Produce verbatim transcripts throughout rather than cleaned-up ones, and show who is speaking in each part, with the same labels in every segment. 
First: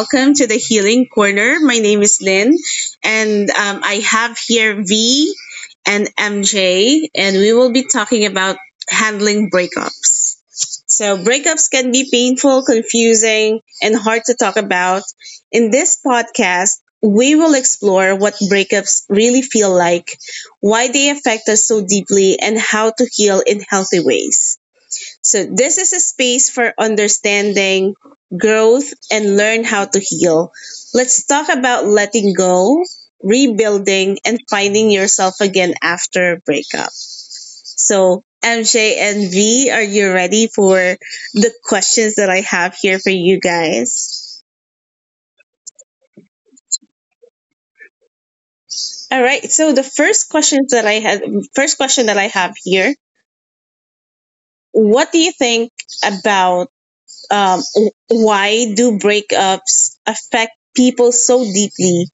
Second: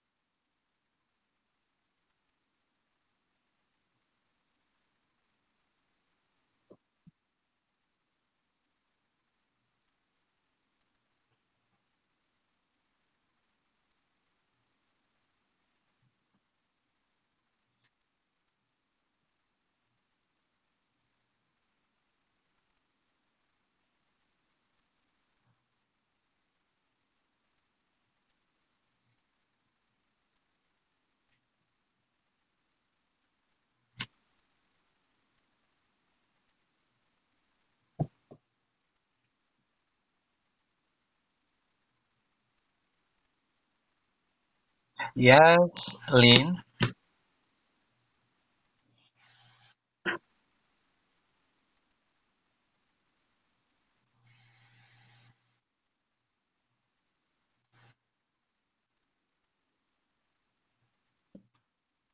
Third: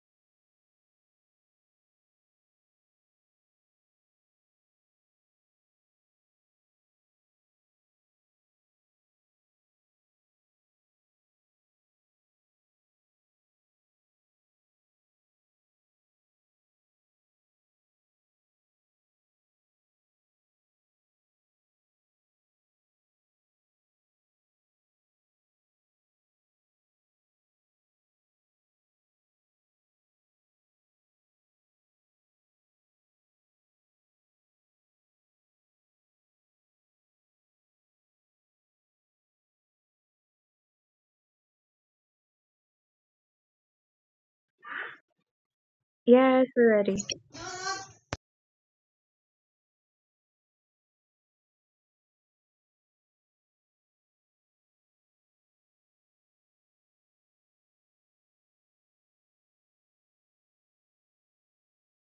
Speaker 1: welcome to the Healing Corner. My name is Lynn, and um, I have here V and M J, and we will be talking about handling breakups. So, breakups can be painful, confusing, and hard to talk about. In this podcast, we will explore what breakups really feel like, why they affect us so deeply, and how to heal in healthy ways. So, this is a space for understanding, growth, and learn how to heal. Let's talk about letting go, rebuilding, and finding yourself again after a breakup. So, M J and V, are you ready for the questions that I have here for you guys?
Speaker 2: Yes,
Speaker 3: Yes,
Speaker 2: Lynn.
Speaker 3: we're ready.
Speaker 1: All right. So, the first questions that I had, first question that I have here, what do you think about um, why do breakups affect people so deeply,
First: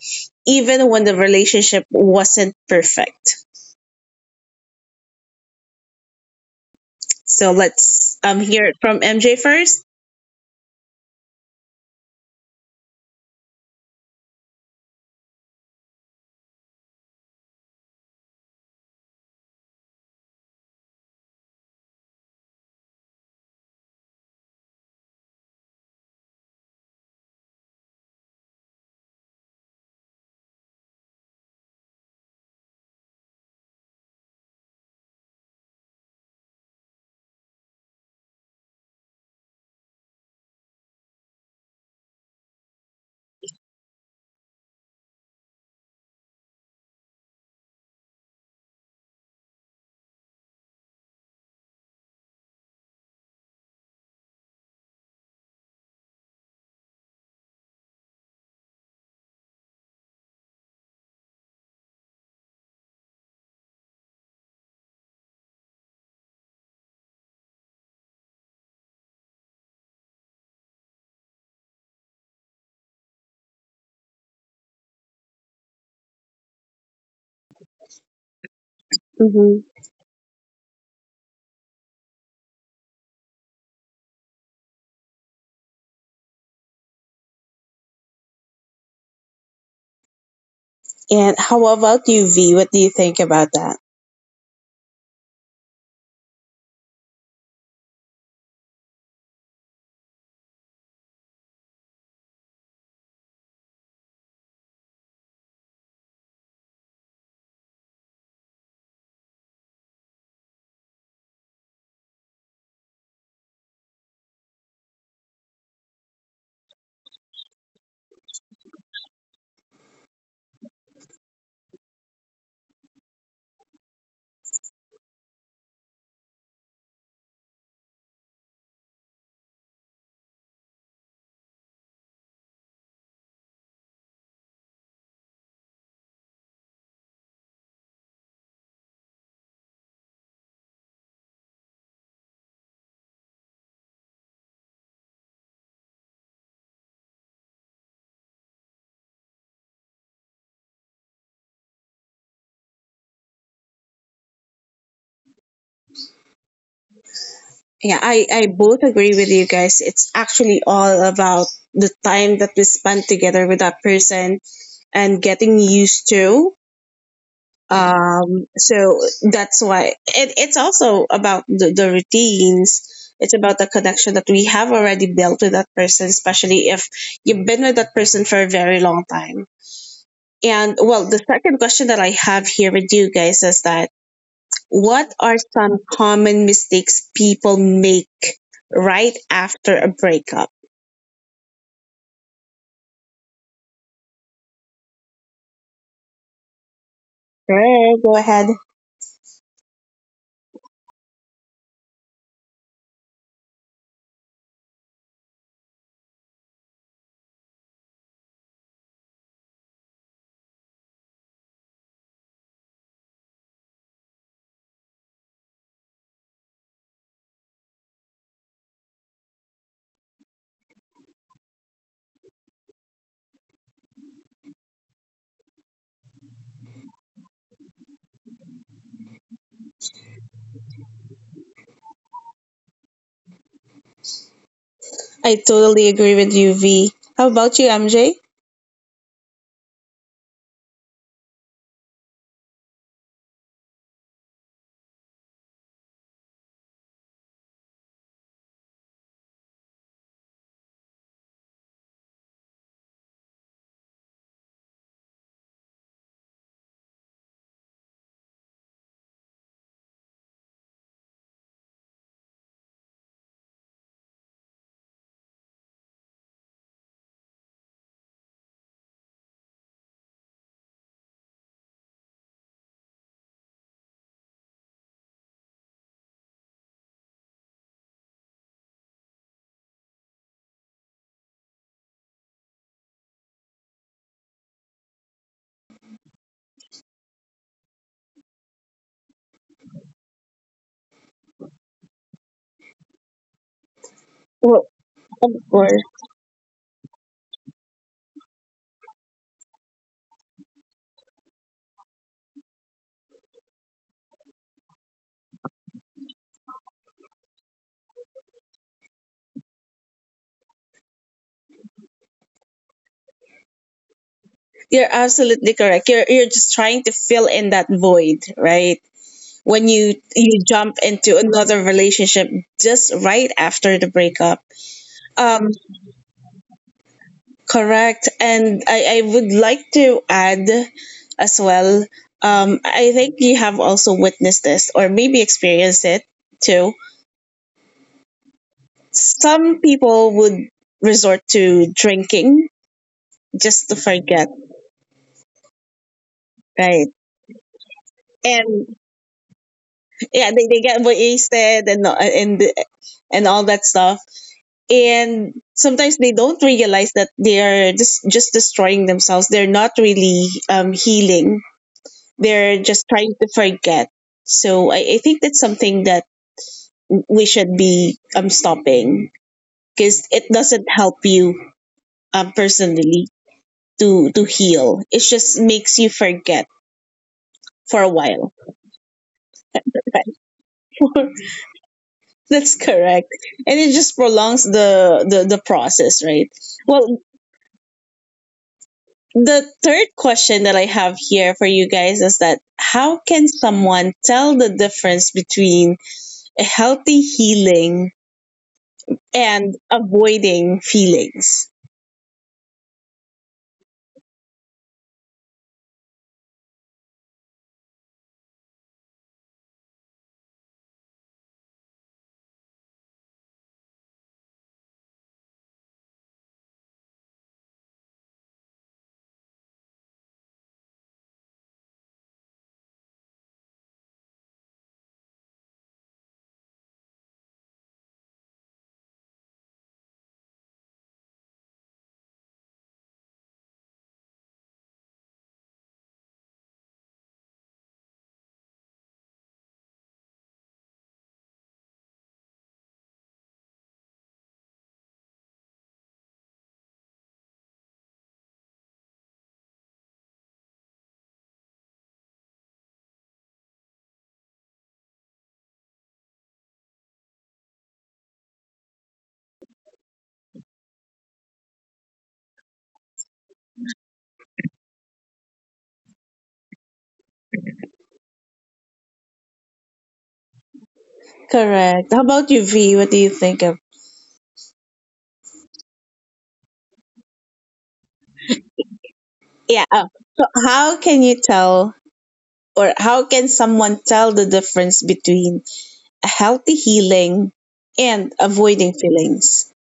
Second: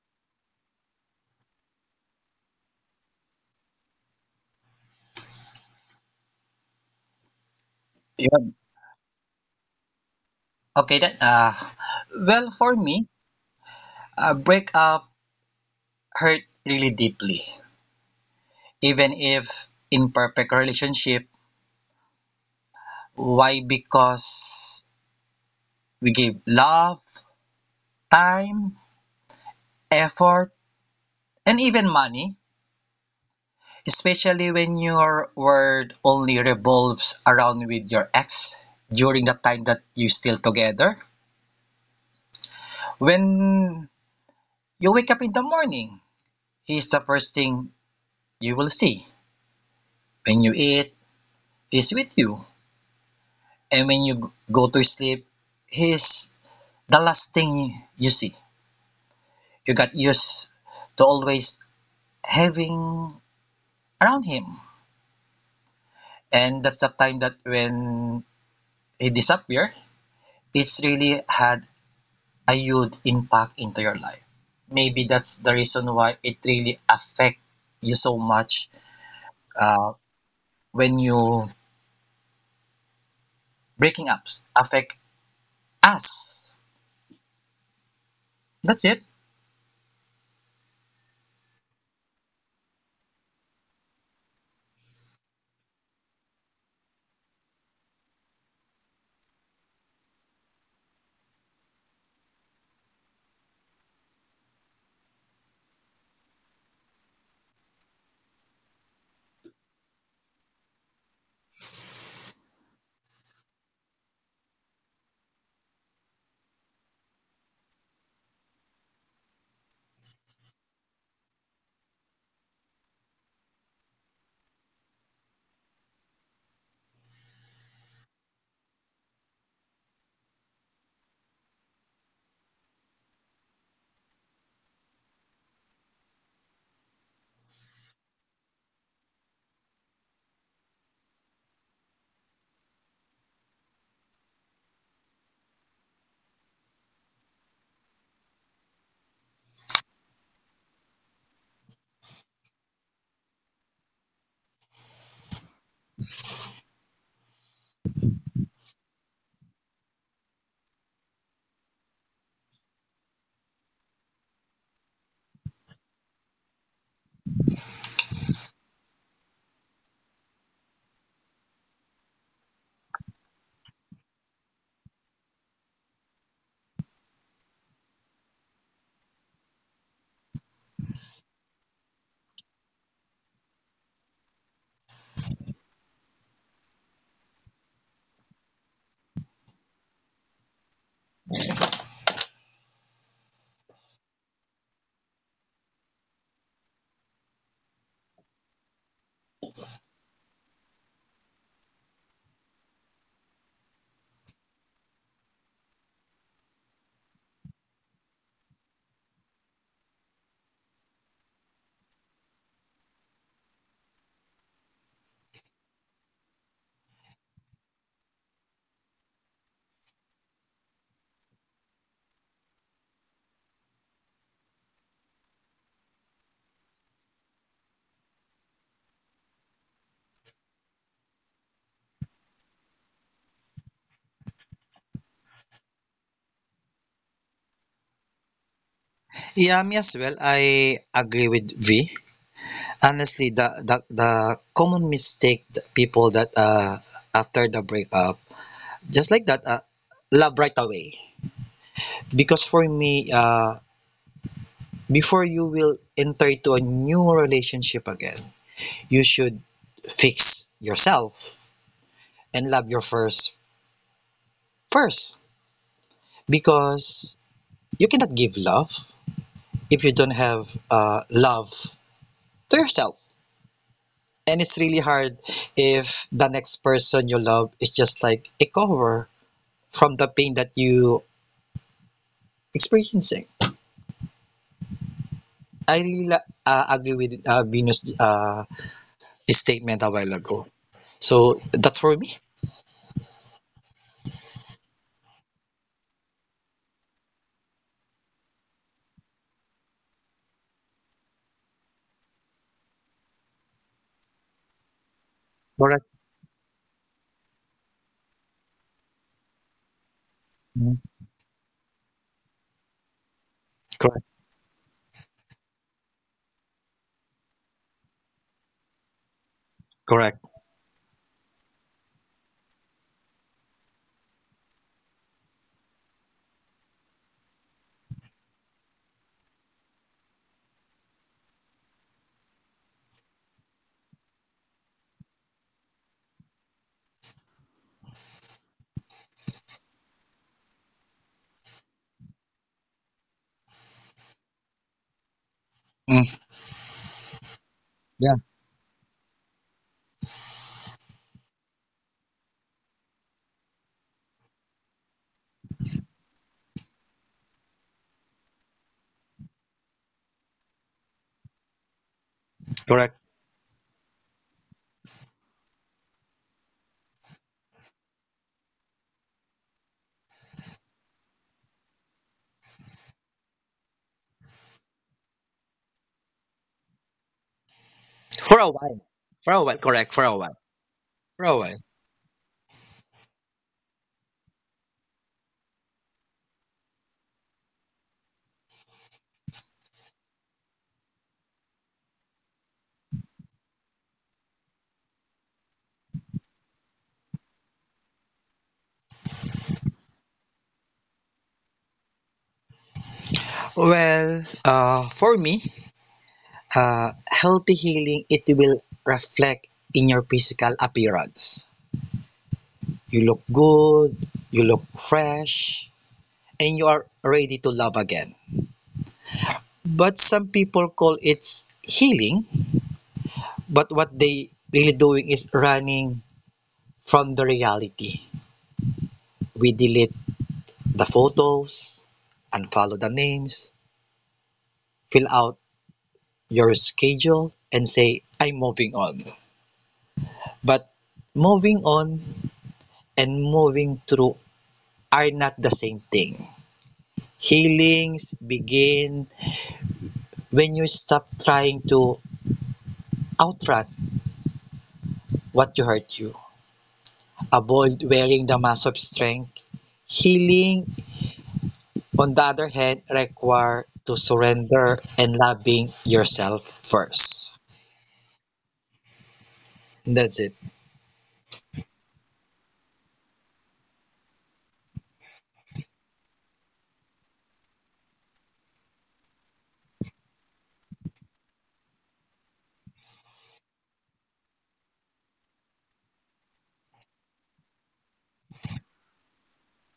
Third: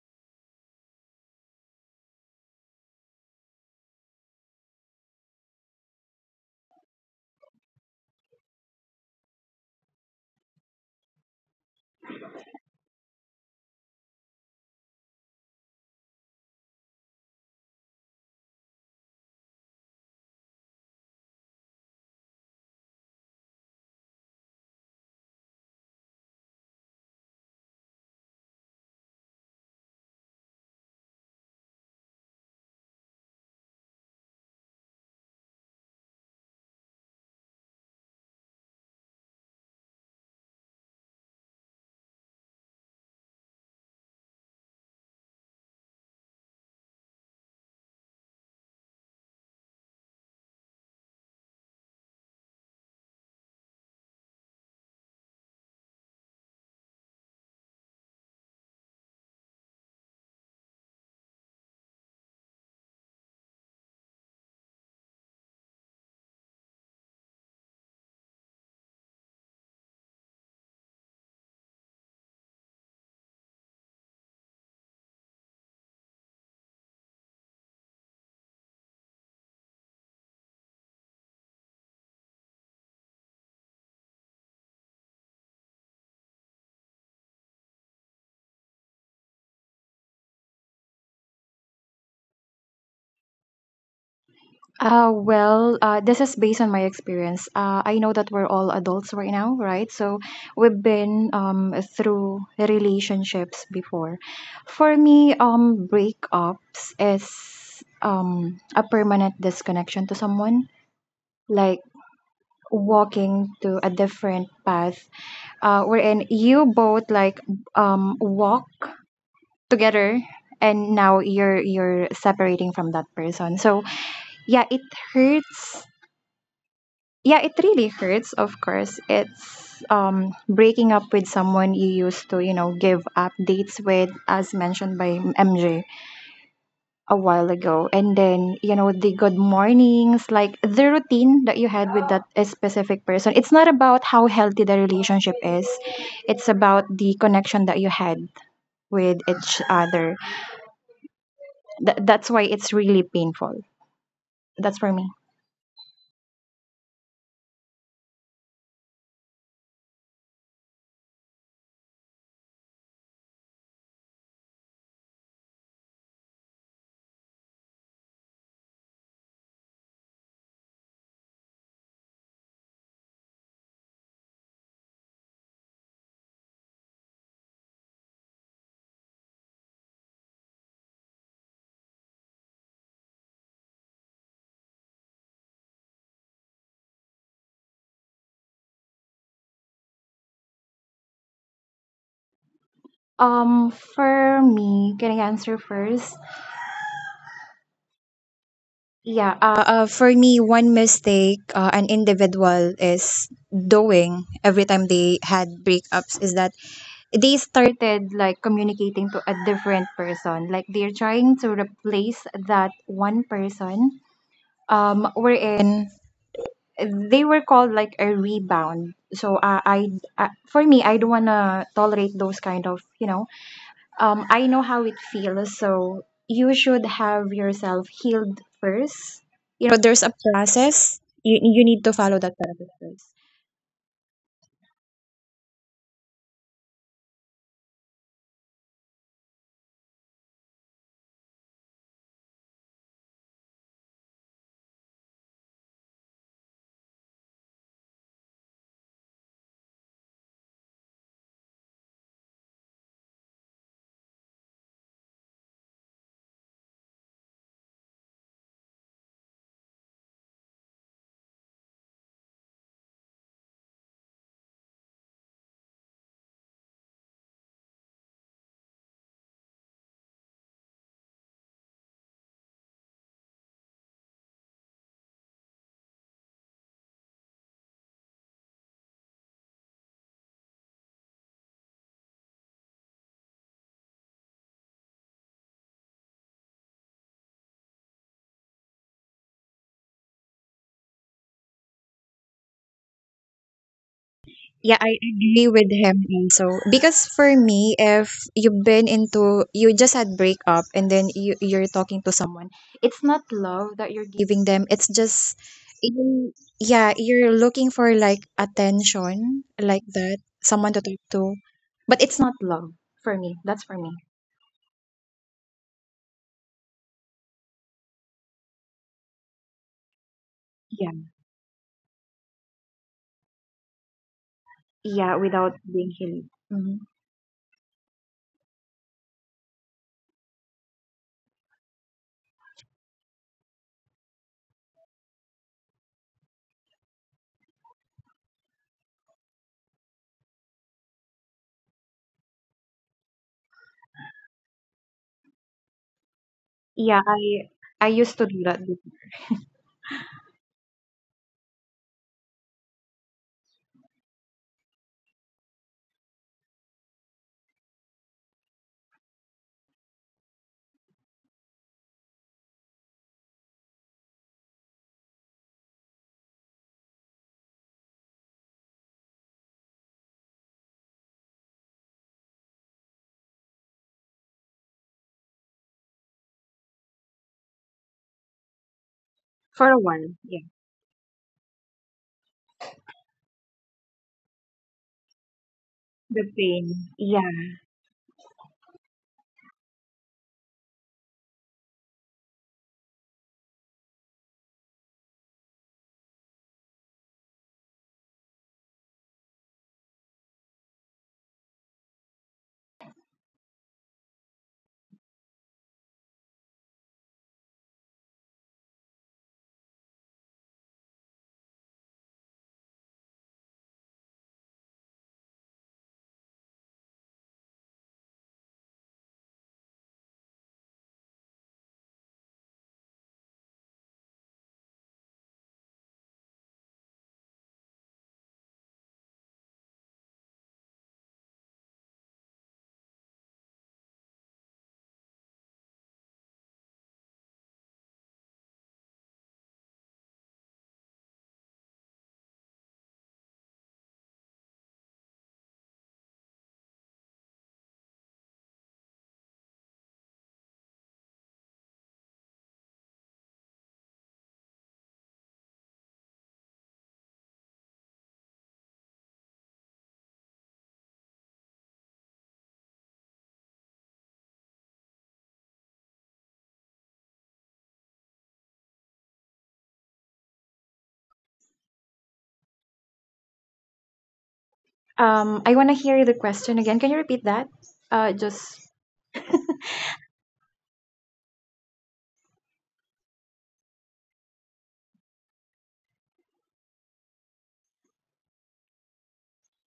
Speaker 1: even when the relationship wasn't perfect? So let's um,
Speaker 2: Yep.
Speaker 1: hear it from M J first.
Speaker 2: Okay, that uh well, for me, a breakup hurt really deeply. Even if imperfect relationship, why? Because we give love, time, effort, and even money, especially when your world only revolves around with your ex during the time that you still together. When you wake up in the morning, he's the first thing you will see. When you eat, he's with you. And when you go to sleep, he's the last thing you see. You got used to always having around him. And that's the time that when he disappear, it's really had a huge impact into your life. Maybe that's the reason why it really affect you so much.
Speaker 1: Mm-hmm.
Speaker 2: uh, when you breaking up affect us. That's it.
Speaker 1: And how about you, V? What do you think about that?
Speaker 3: Uh, well, uh, this is based on my experience. Uh, I know that we're all adults right now, right? So we've been um, through relationships before. For me, um, breakups is um, a permanent disconnection to someone, like walking to a different path, uh, wherein you both like um, walk together, and now you're you're separating from that person. So yeah, it hurts. Yeah, it really hurts. Of course, it's um breaking up with someone you used to, you know, give updates with, as mentioned by MJ a while ago, and then, you know, the good mornings, like the routine that you had with that specific person. It's not about how healthy the relationship is, it's about the connection that you had with each other. Th- that's why it's really painful. That's for me.
Speaker 1: Yeah, I, I both agree with you guys. It's actually all about the time that we spend together with that person and getting used to. Um, so that's why it, it's also about the, the routines. It's about the connection that we have already built with that person, especially if you've been with that person for a very long time. And well, the second question that I have here with you guys is that what are some common mistakes people make right after a breakup?
Speaker 3: Um, for me, can I answer first?
Speaker 1: Sure, go ahead.
Speaker 3: Yeah, uh, uh, for me, one mistake uh, an individual is doing every time they had breakups is that they started like communicating to a different person. Like they're trying to replace that one person. Um, wherein they were called like a rebound. So uh, I, I, for me, I don't wanna tolerate those kind of, you know, um, I know how it feels, so you should have yourself healed first. You know, there's a process. You you need to follow that process first.
Speaker 1: I totally agree with you, V. How about you, M J?
Speaker 2: Yeah, me as well. I agree with V. Honestly, the, the the common mistake that people that uh after the breakup, just like that, uh, love right away, because for me, uh before you will enter into a new relationship again, you should fix yourself and love your first first, because you cannot give love if you don't have uh love to yourself. And it's really hard if the next person you love is just like a cover from the pain that you experiencing. I really la- uh, agree with uh, Venus' uh, statement a while ago. So that's for me.
Speaker 1: Well,
Speaker 3: Yeah, I
Speaker 1: of
Speaker 3: agree with
Speaker 1: course.
Speaker 3: him also. Because for me, if you've been into, you just had breakup and then you, you're talking to someone, it's not love that you're giving them. It's just,
Speaker 2: Correct.
Speaker 3: you, yeah, you're looking for like attention, like that, someone
Speaker 2: Mhm.
Speaker 3: to talk to. But it's not love for me. That's for me.
Speaker 2: Correct.
Speaker 1: You're absolutely correct. You're you're just trying to fill in that void, right? When you
Speaker 2: Correct.
Speaker 1: you jump
Speaker 3: Yeah.
Speaker 1: into another relationship just right after the breakup.
Speaker 3: Yeah,
Speaker 1: Um,
Speaker 3: without being healed. Hmm.
Speaker 1: correct. And I, I would like to add as well, um, I think you have also witnessed this or maybe experienced it too. Some people would resort to drinking just to forget,
Speaker 2: Mm.
Speaker 1: right?
Speaker 3: Yeah, I I
Speaker 2: Yeah.
Speaker 3: used to do that
Speaker 1: And
Speaker 3: before.
Speaker 1: yeah, they, they get wasted and and and all that stuff, and sometimes they don't realize that they are just just destroying themselves. They're not really um, healing, they're just
Speaker 2: Correct.
Speaker 1: trying to forget. So I, I think that's something that we should be um, stopping, because it doesn't help you um, personally to to heal. It just makes you forget for a while.
Speaker 2: For a while. For a while.
Speaker 3: For a
Speaker 2: Correct. For
Speaker 3: while.
Speaker 2: a while.
Speaker 3: Yeah.
Speaker 2: For
Speaker 1: Right?
Speaker 2: a while.
Speaker 1: That's correct, and it just prolongs the the, the process,
Speaker 3: The
Speaker 1: right?
Speaker 3: pain.
Speaker 1: Well,
Speaker 3: Yeah.
Speaker 1: the third question that I have here for you guys is that how can someone tell the difference between a healthy healing and avoiding feelings?
Speaker 2: Well, uh, for me, uh, healthy healing it will reflect in your physical appearance. You look good, you look fresh, and you are ready to love again. But some people call it healing, but what they really doing is running from the reality. We delete the photos, unfollow the names, fill out your schedule, and say, "I'm moving on." But moving on and moving through are not the same thing. Healings begin when you stop trying to outrun what you hurt you. Avoid wearing the mask of strength. Healing, on the other hand, require to surrender and loving yourself first. That's it.
Speaker 1: Correct. How about you, V? What do you think of?
Speaker 3: Um, I want to hear the question again. Can you repeat that? Uh, just
Speaker 1: Yeah. Oh, so, how can you tell, or how can someone tell the difference between a healthy healing and avoiding feelings?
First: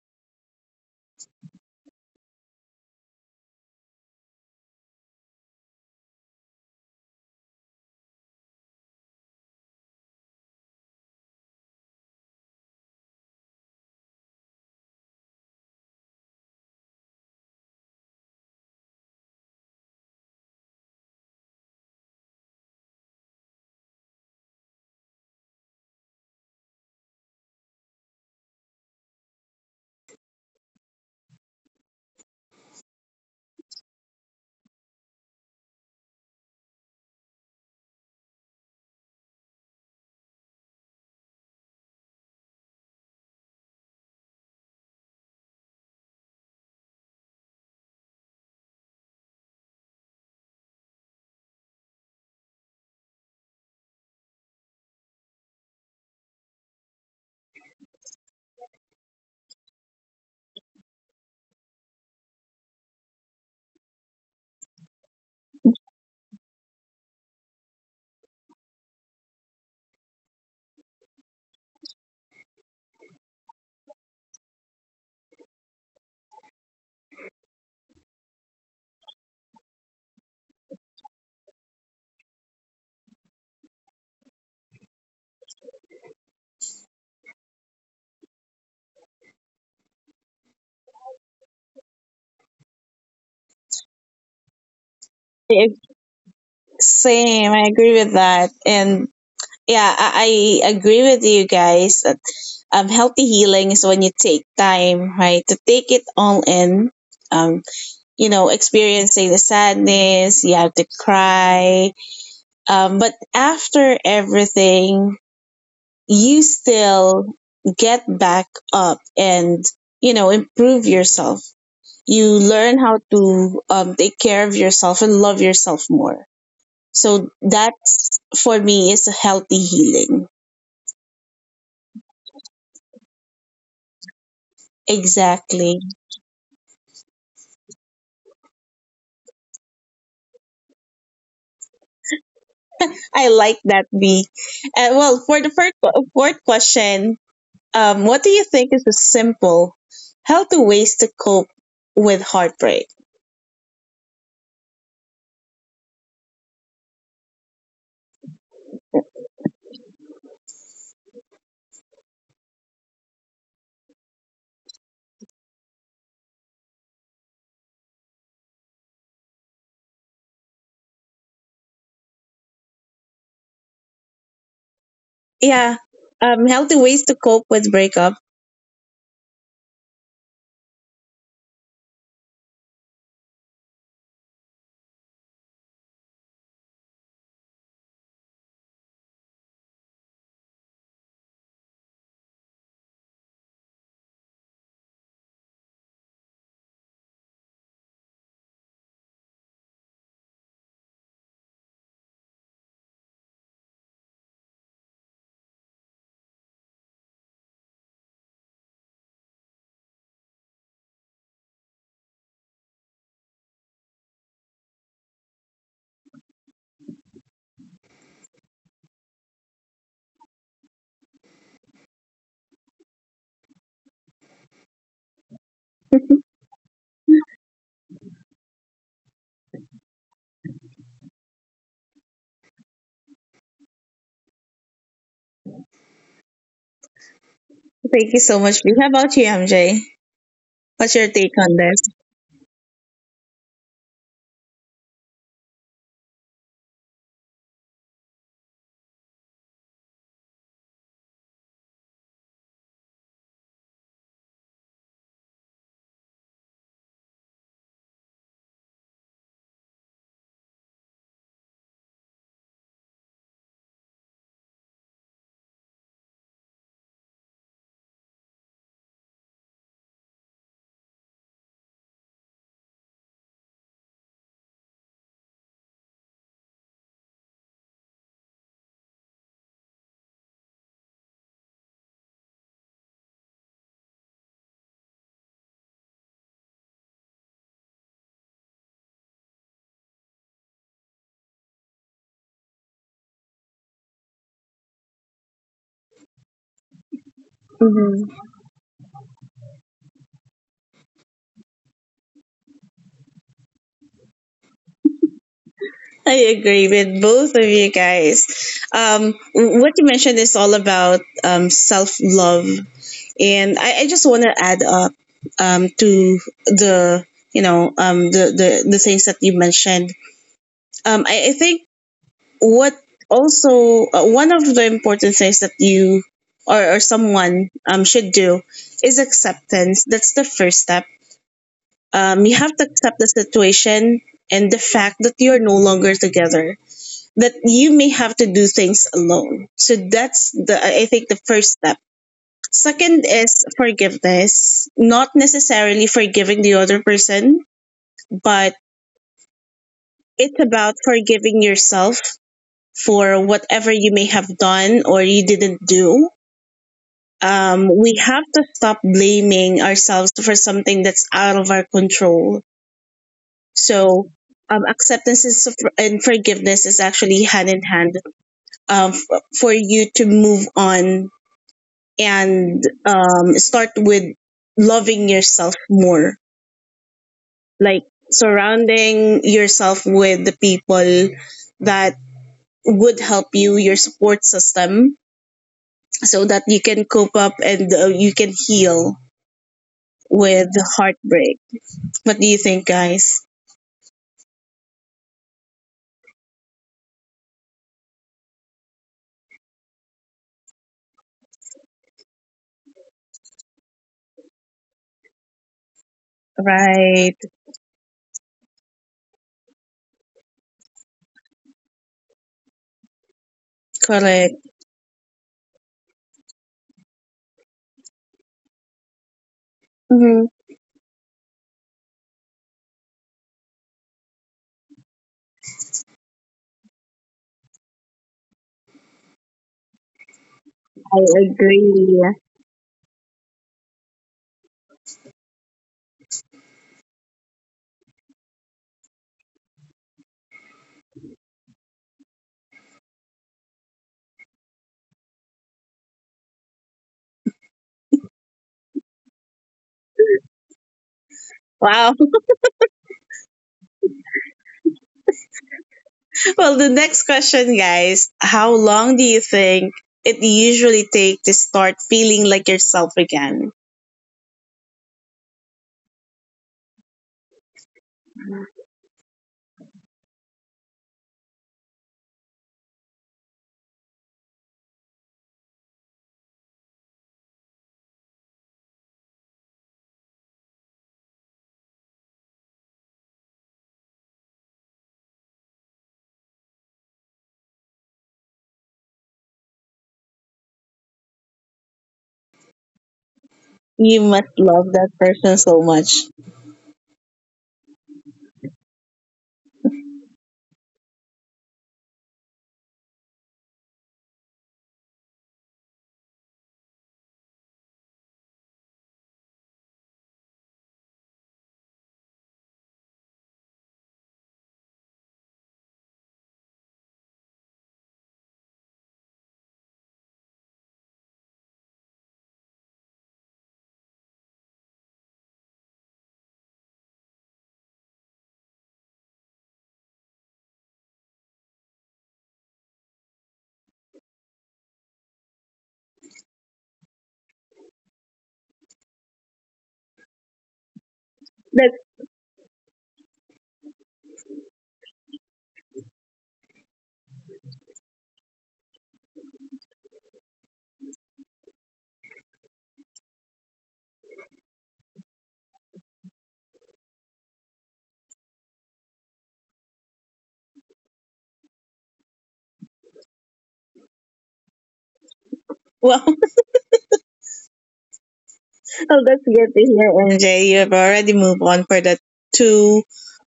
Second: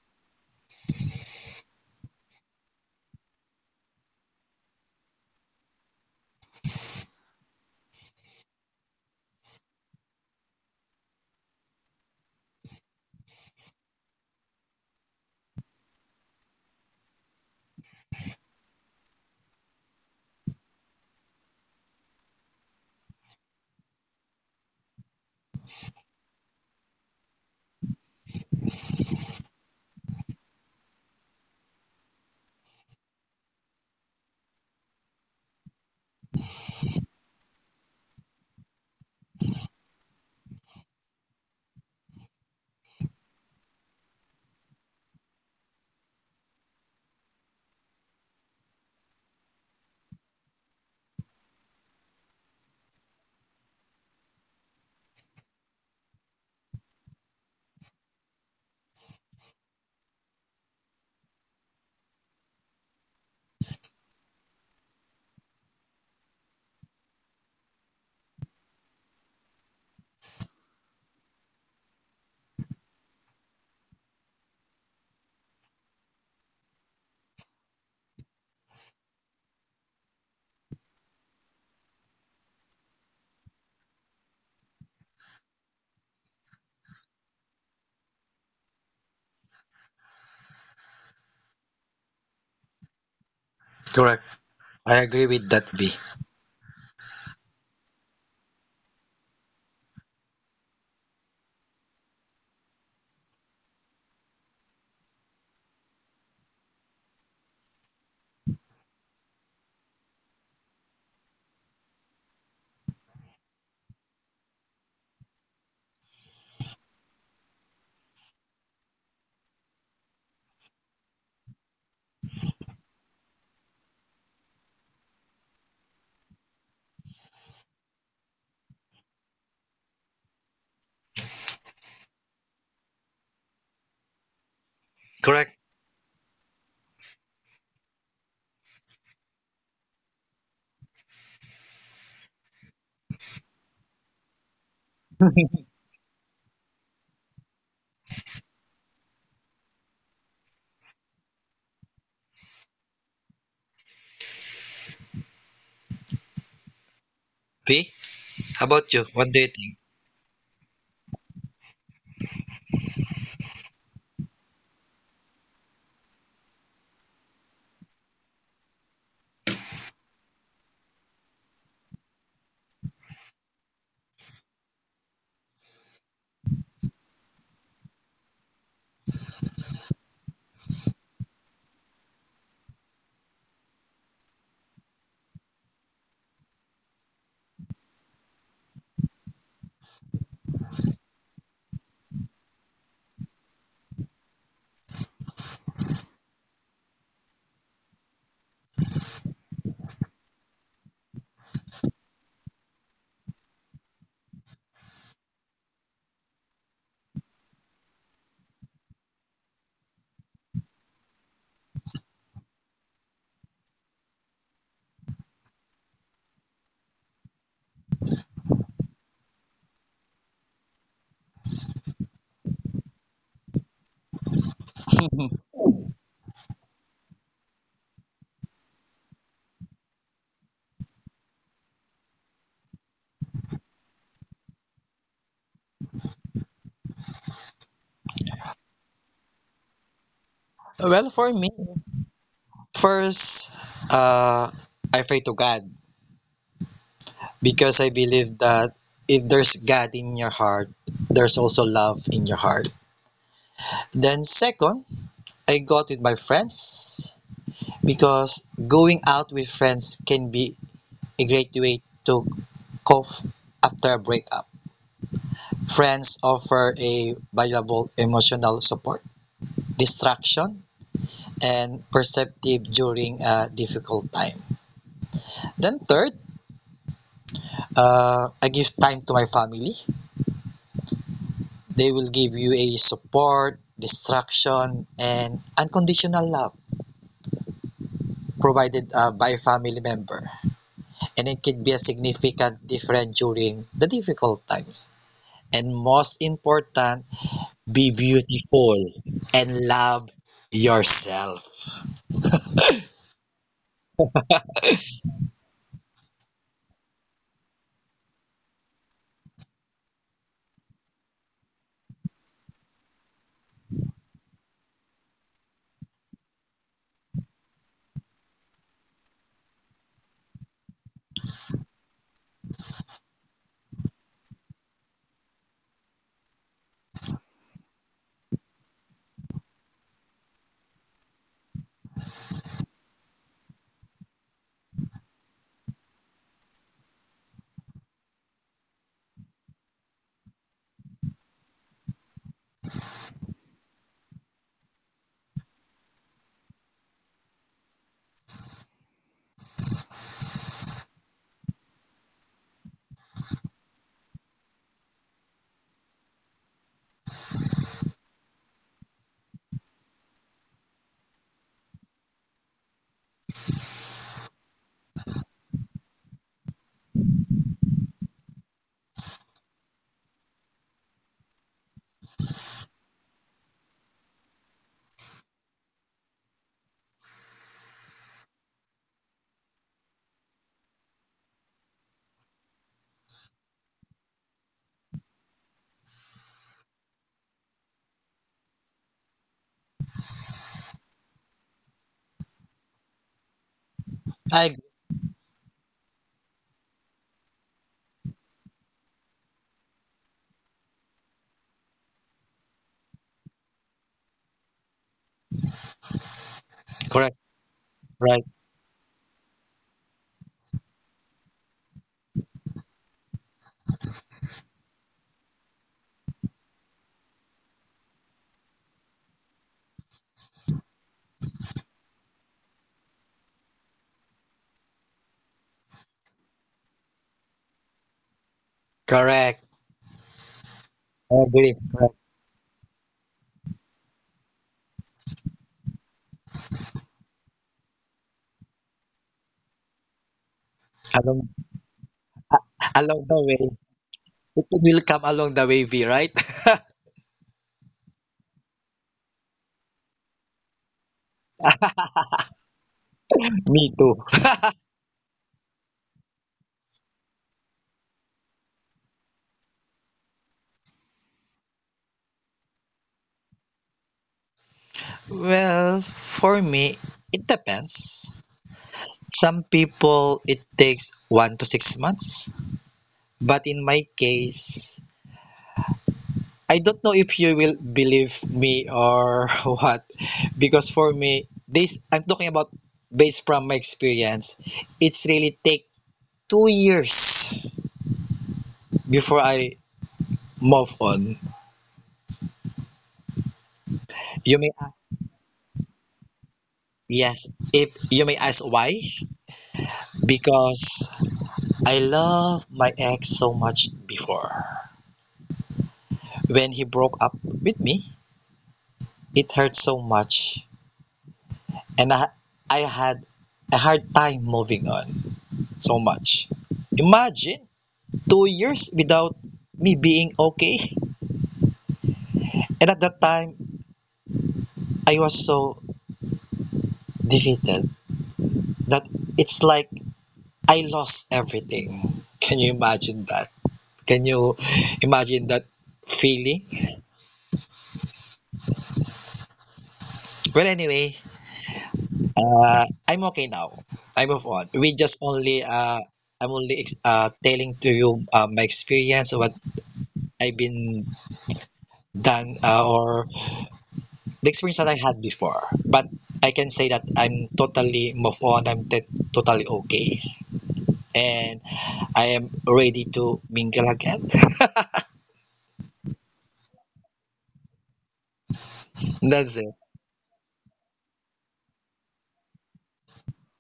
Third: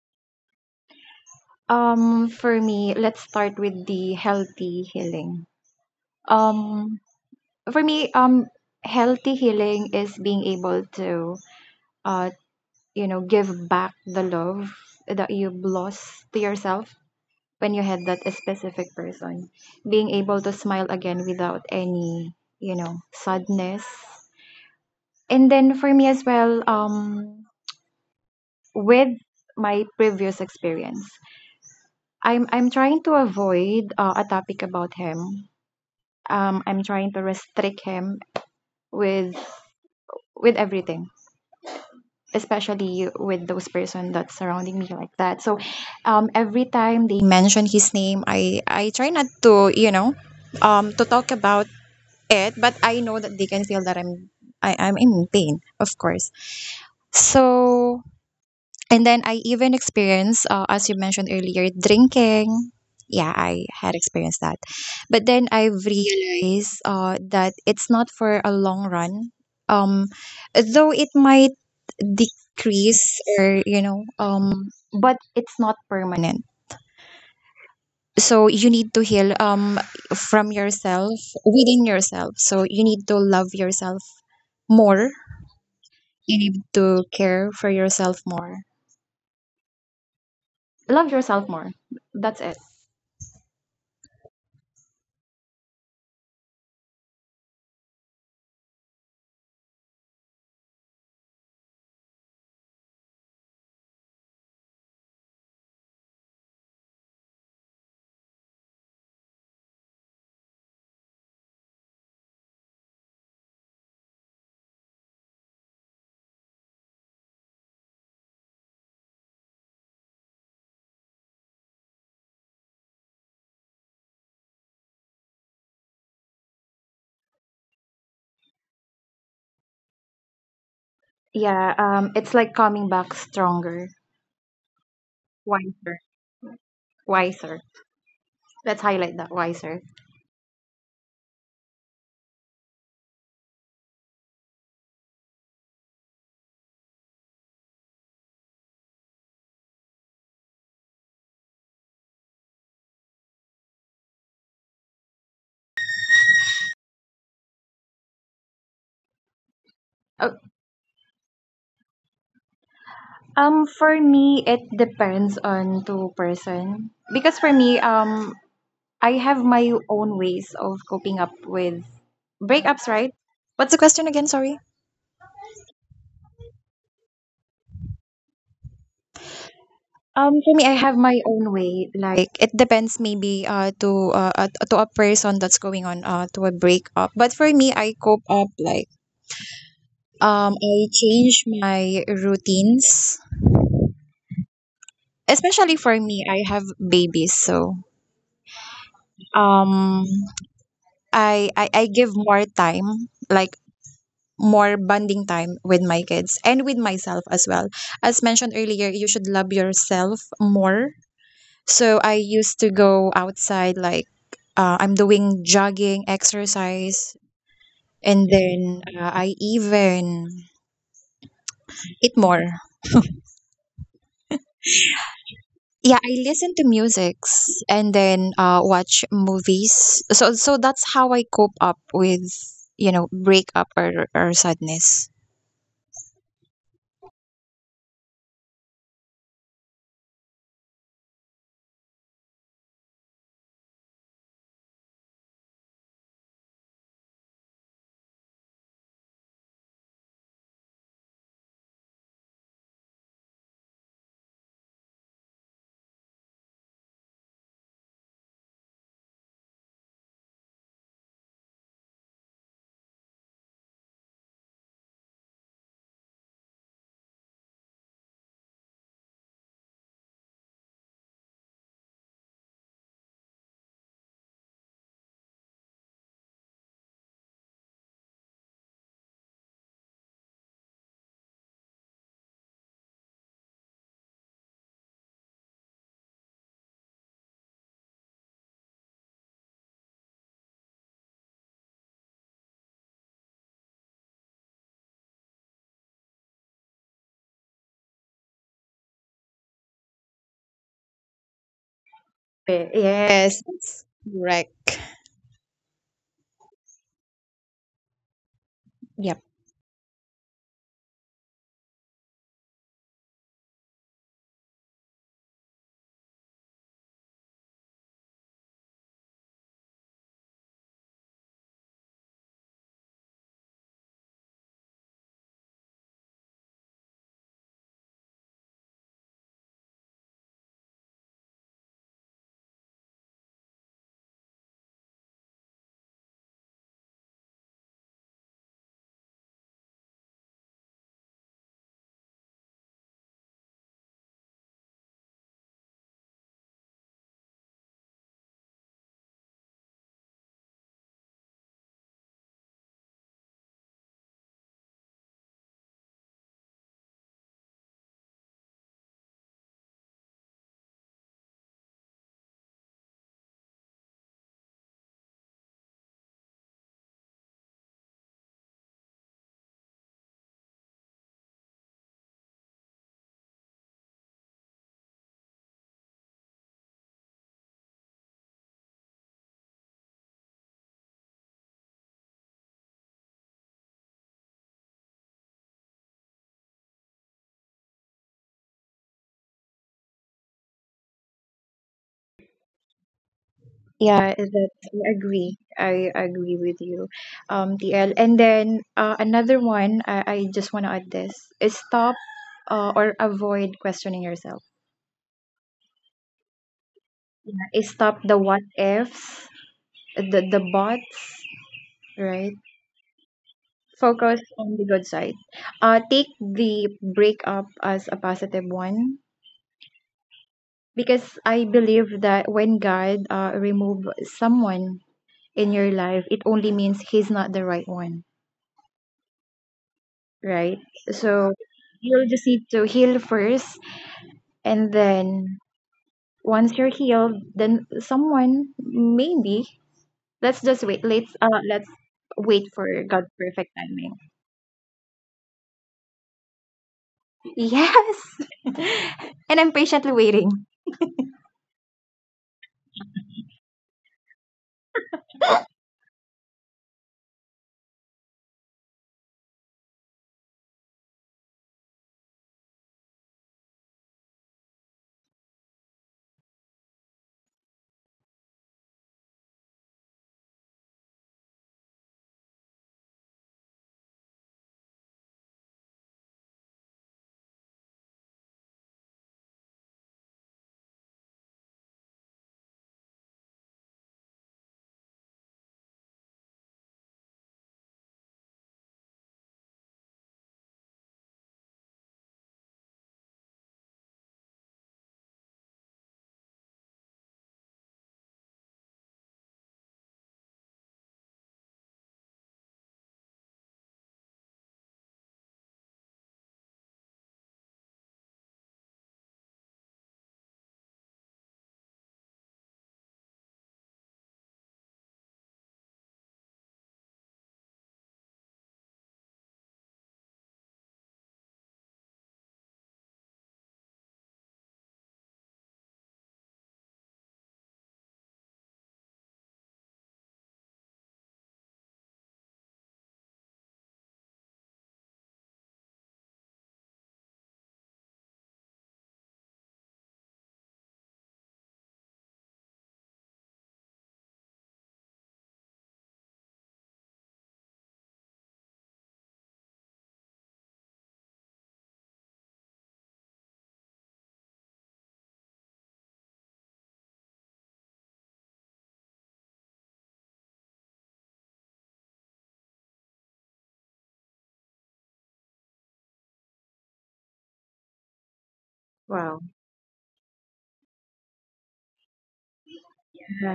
Speaker 3: um, for me, let's start with the healthy healing. Um, for me, um, healthy healing is being able to, uh, you know, give back the love that you've lost to yourself when you had that specific person. Being able to smile again without any, you know, sadness. And then for me as well, um, with my previous experience. I'm I'm trying to avoid uh, a topic about him. Um, I'm trying to restrict him with with everything, especially with those person that's surrounding me like that. So, um, every time they mention his name, I I try not to, you know, um, to talk about it. But I know that they can feel that I'm I, I'm in pain, of course. So, and then I even experienced, uh, as you mentioned earlier, drinking. Yeah, I had experienced that. But then I've realized uh, that it's not for a long run. Um, though it might decrease or, you know, um, but it's not permanent. So you need to heal, um, from yourself, within yourself. So you need to love yourself more. You need to care for yourself more. Love yourself more. That's it.
Speaker 2: Correct. I agree with
Speaker 1: Yeah,
Speaker 2: that, B.
Speaker 1: same. I agree with that. And yeah, I, I agree with you guys. Um, healthy healing is when you take time, right, to take it all in. Um, you know, experiencing the sadness, you have to cry. Um, but after everything, you still get back up and, you know, improve yourself. You learn how to um, take care of yourself and love yourself more. So that's for me is a healthy healing.
Speaker 3: Yeah, um, it's like coming back stronger,
Speaker 2: Correct.
Speaker 1: Exactly.
Speaker 3: wiser, wiser. Let's highlight that wiser.
Speaker 1: I like that, B. Uh, well, for the first, fourth question, um, what do you think is a simple, healthy ways to cope with heartbreak?
Speaker 2: B, how about you? What do you
Speaker 3: Oh, um, for me, it depends on two person because for me, um, I have my own ways of coping up with breakups, right? What's the question again? Sorry.
Speaker 1: Yeah, um, healthy ways to cope with breakup.
Speaker 3: Um, for me, I have my own way, like Like it depends maybe uh to uh, uh to a person that's going on uh to a breakup. But for me, I cope up like, um I change my routines, especially for me, I have babies, so, um I, I I give more time, like more bonding time with my kids and with myself as well. As mentioned earlier, you should love yourself more. So I used to go outside like, uh, I'm doing jogging, exercise, and then uh, I even eat more.
Speaker 2: think?
Speaker 3: Yeah, I listen to musics and then uh, watch movies. So, so that's how I cope up with, you know, breakup or, or sadness.
Speaker 1: Thank you so much, B. How about you, M J? What's your
Speaker 2: Well, for
Speaker 1: take
Speaker 2: me,
Speaker 1: on this?
Speaker 2: first, uh, I pray to God, because I believe that if there's God in your heart, there's also love in your heart. Then, second, I got with my friends, because going out with friends can be a great way to cope after a breakup. Friends offer a valuable emotional support, distraction, and perceptive during a difficult time. Then, third, uh, I give time to my family. They will give you a support, distraction, and unconditional love provided uh, by a family member. And it can be a significant difference during the difficult times. And most important,
Speaker 1: Mhm.
Speaker 2: be beautiful and love yourself.
Speaker 3: Pe- Yes, that's correct.
Speaker 1: I agree with both of you guys. Um,
Speaker 3: Yep.
Speaker 1: w- what you mentioned is all about um, self love. And I, I just want to add up um, to the, you know um, the, the the things that you mentioned. Um, I, I think what also uh, one of the important things that you or, or someone um, should do is acceptance. That's the first step. Um, you have to accept the situation and the fact that you are no longer together. That you may have to do things alone. So that's the I I think the first step. Second is forgiveness. Not necessarily forgiving the other person, but it's about forgiving yourself for whatever you may have done or you didn't do. Um, we have to stop blaming ourselves for something that's out of our control. So, um, acceptance is and forgiveness is actually hand in hand, um, f- for you to move on and um, start with loving yourself more, like surrounding yourself with the people that would help you, your support system, so that you can cope up and uh, you can heal with heartbreak. What do you think, guys?
Speaker 3: Yeah,
Speaker 2: I
Speaker 3: that I agree. I agree with you, um, T L. And then uh, another one, I, I just want to add this: is stop, uh, or avoid questioning yourself.
Speaker 2: correct,
Speaker 1: Right.
Speaker 3: Is stop the
Speaker 2: right,
Speaker 3: what ifs, the the buts, right? Focus
Speaker 1: Correct.
Speaker 3: on the good side. Uh, take the breakup as a positive one
Speaker 1: Hmm.
Speaker 3: because I believe that when God, uh, remove someone in your life, it only means He's not the right one,
Speaker 2: correct.
Speaker 3: right?
Speaker 1: I
Speaker 2: I
Speaker 3: So
Speaker 2: agree. Correct.
Speaker 3: you'll
Speaker 1: agree.
Speaker 3: just need to heal first, and then once you're healed, then someone maybe, let's just wait. Let's
Speaker 2: Along
Speaker 3: uh, let's wait for
Speaker 2: along
Speaker 3: God's
Speaker 2: the way,
Speaker 3: perfect timing.
Speaker 2: it will come along the way, V, right?
Speaker 3: Yes, and I'm patiently waiting.
Speaker 1: Wow.
Speaker 2: Me too.
Speaker 1: Well, the next question, guys: how long do you think it usually takes to start feeling like yourself again?
Speaker 2: Well, for me, it depends. Some people it takes one to six months, but in my case, I don't know if you will believe me or what, because for me, this I'm talking about based from my experience, it's really take two years before I move on.
Speaker 1: You must
Speaker 2: You may,
Speaker 1: love that person so much.
Speaker 2: yes, if you may ask why, because I love my ex so much before. When he broke up with me, it hurt so much, and I I had a hard time moving on so much. Imagine two years without me being okay. And at that time, I was so defeated that it's like I lost everything. Can you imagine that? Can you imagine that feeling? Well, anyway,
Speaker 1: That's
Speaker 2: uh, I'm okay now. I move on. We just only uh, I'm only ex- uh, telling to you uh, my experience, what I've been done, uh, or the experience that I had before. But I can say that I'm totally moved on. I'm t- totally okay, and I am ready to mingle again.
Speaker 1: well. So that's
Speaker 3: Wow.
Speaker 1: good to
Speaker 2: That's it.
Speaker 1: get to hear, M J. You have already moved on for the two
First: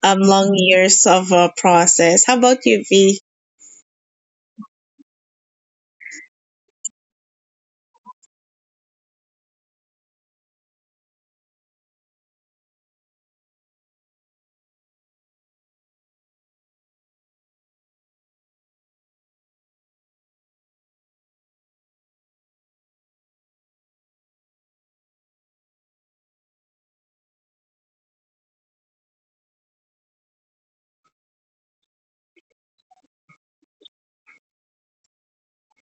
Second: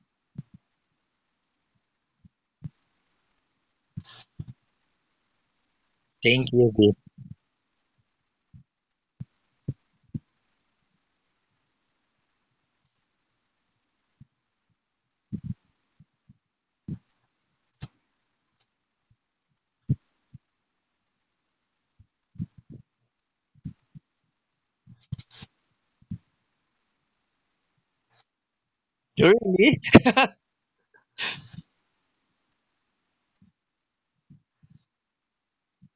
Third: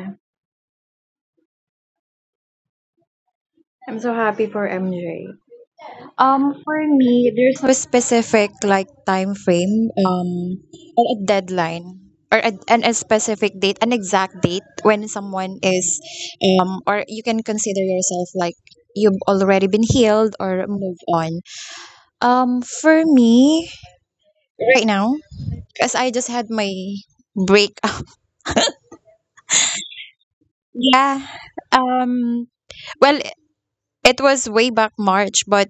Speaker 1: um long years of a process. How about you, V?
Speaker 3: I'm so happy for M J.
Speaker 2: Thank
Speaker 3: Um,
Speaker 2: you,
Speaker 3: for
Speaker 2: B.
Speaker 3: me, there's no specific like time frame, um, or a deadline, or a, and a specific date, an exact date when someone is, um, or you can consider yourself like you've already been healed or moved on. Um, for me, right now, because I just had my breakup.
Speaker 2: Really?
Speaker 3: Yeah. Um. Well, it was way back March, but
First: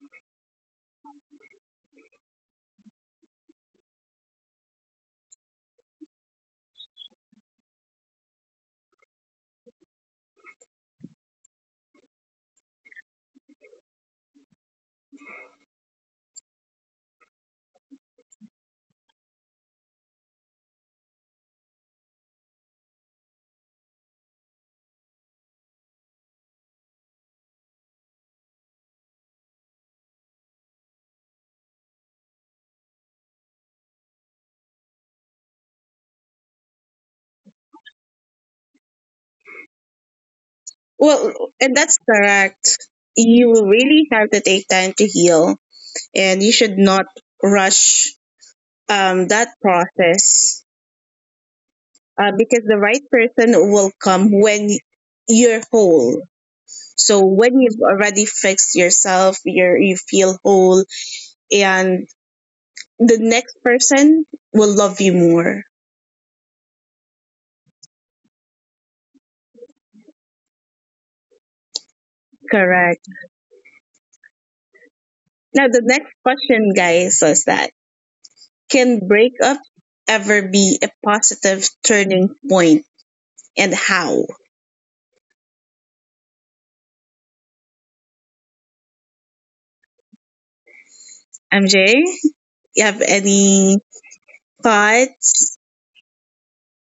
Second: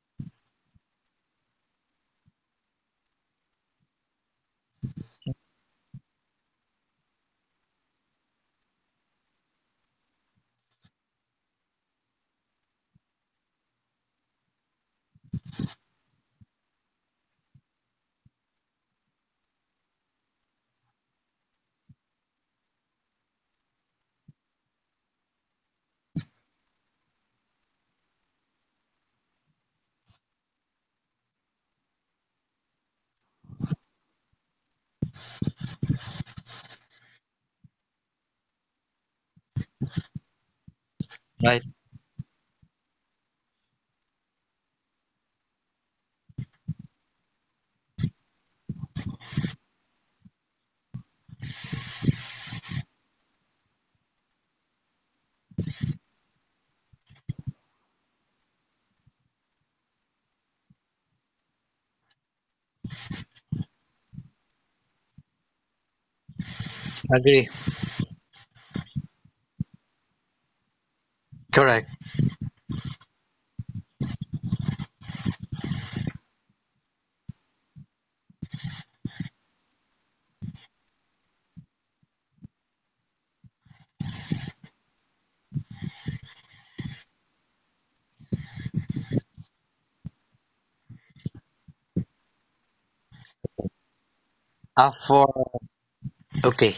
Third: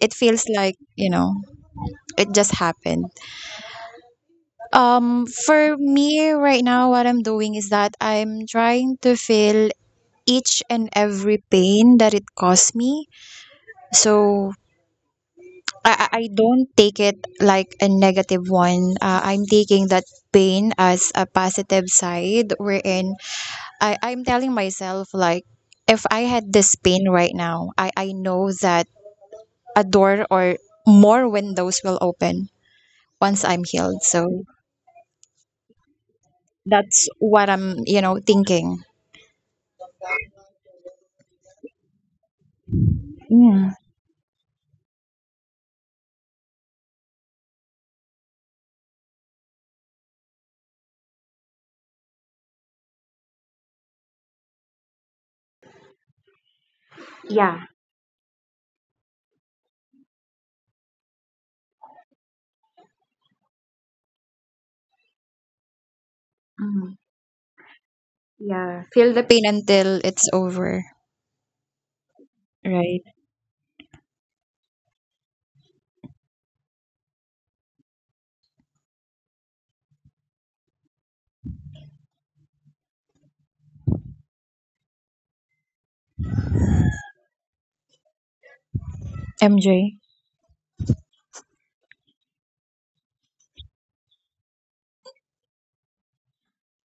Speaker 3: it feels like, you know, it just happened. Um, for me right now, what I'm doing is that I'm trying to feel each and every pain that it caused me. So I, I I don't take it like a negative one. Uh, I'm taking that pain as a positive side, wherein I, I'm telling myself, like, if I had this pain right now, I, I know that a door or more windows will open once I'm healed. So that's what I'm, you know, thinking.
Speaker 1: Well,
Speaker 2: Right.
Speaker 1: and that's correct.
Speaker 3: Mm.
Speaker 1: You really have to take time to heal, and you should not rush um that process, uh, because the right person will come when you're whole. So when you've already fixed yourself, you're you feel whole, and the next person will love you more.
Speaker 3: Mhm.
Speaker 2: Agree.
Speaker 3: Yeah, feel the pain until it's over.
Speaker 2: Correct.
Speaker 3: Right.
Speaker 1: Correct. Now, the next question, guys, was that can breakup ever be a positive turning point, and how?
Speaker 3: M J.
Speaker 1: M J, you have any
Speaker 2: Uh, for
Speaker 1: thoughts?
Speaker 2: okay.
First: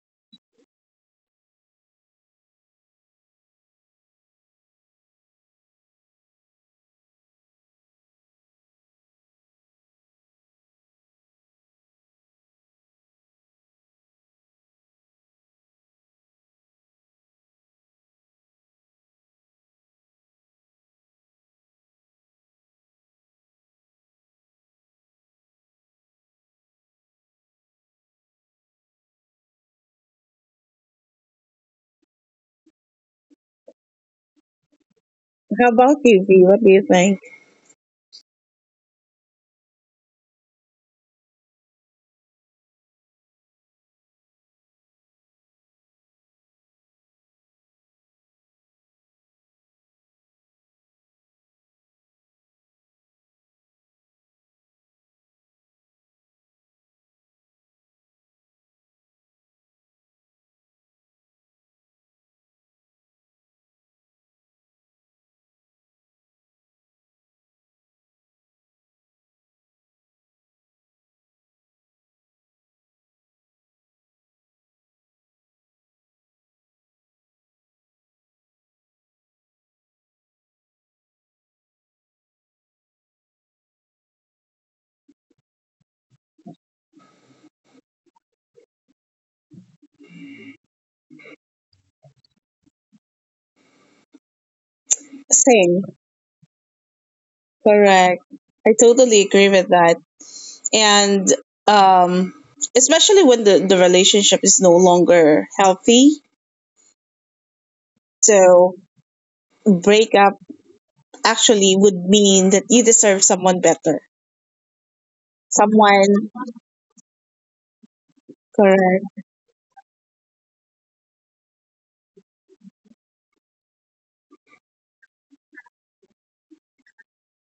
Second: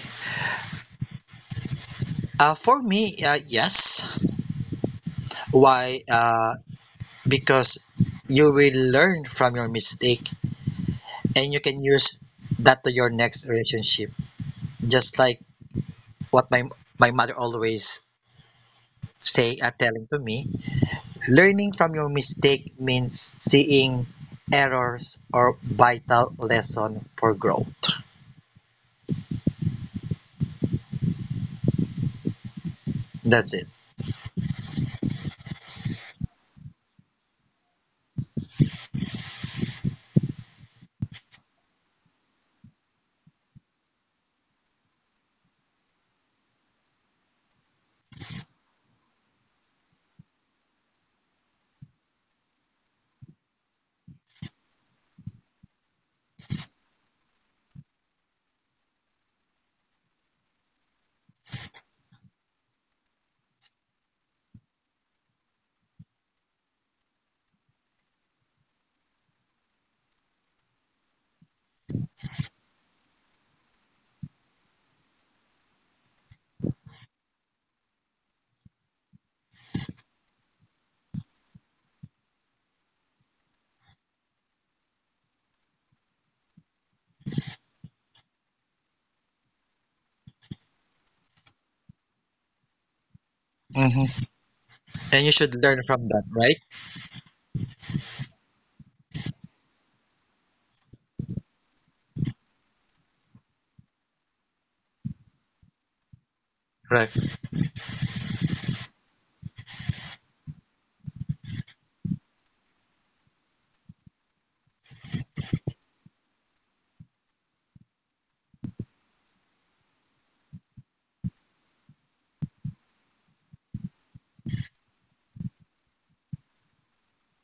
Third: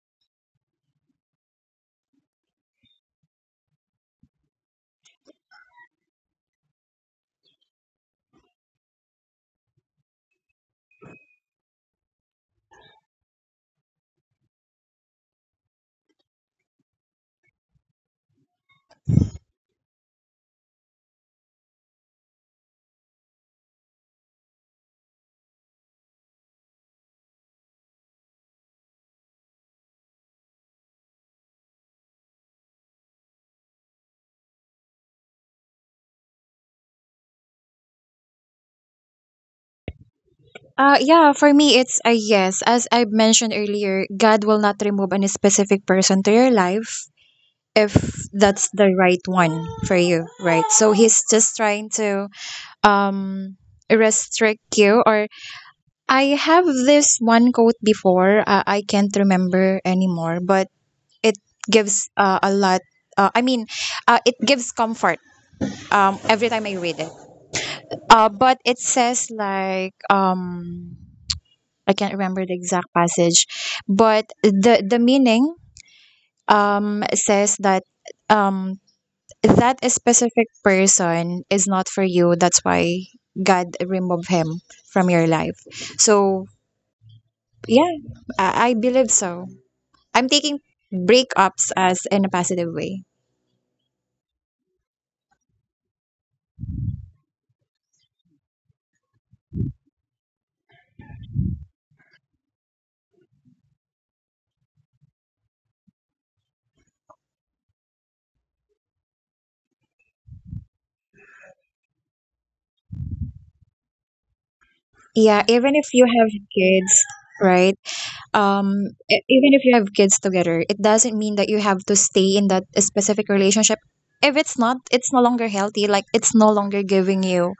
Speaker 2: Uh, for me, uh, yes. Why? Uh, because you will learn from your mistake, and you can use that to your next relationship. Just like what my my mother always say, uh, telling to me. Learning from your mistake means seeing errors or vital lesson for growth. That's it.
Speaker 1: How about you, V? What do you think?
Speaker 3: Uh, yeah, for me, it's a yes. As I mentioned earlier, God will not remove any specific person to your life if that's the right one for you, right? So he's just trying to, um restrict you. Or I have this one quote before. Uh, I can't remember anymore, but it gives, uh, a lot. Uh, I mean, uh, it gives comfort, um, every time I read it. Uh, but it says like, um I can't remember the exact passage, but the the meaning, um says that, um that a specific person is not for you. That's why God removed him from your life. So yeah, I, I believe so. I'm taking breakups as in a positive way.
Speaker 2: Hmm. And you should learn
Speaker 1: Same,
Speaker 2: from that, right?
Speaker 1: correct. I totally agree with that. And um, especially when the, the relationship is no longer healthy.
Speaker 2: Right.
Speaker 1: So, breakup actually would mean that you deserve someone better.
Speaker 3: Yeah, even if you
Speaker 1: Someone,
Speaker 3: have kids, right? um
Speaker 1: correct,
Speaker 3: e- Even if you have kids together, it doesn't mean that you have to stay in that specific relationship if it's not, it's no longer healthy. Like it's no longer giving you,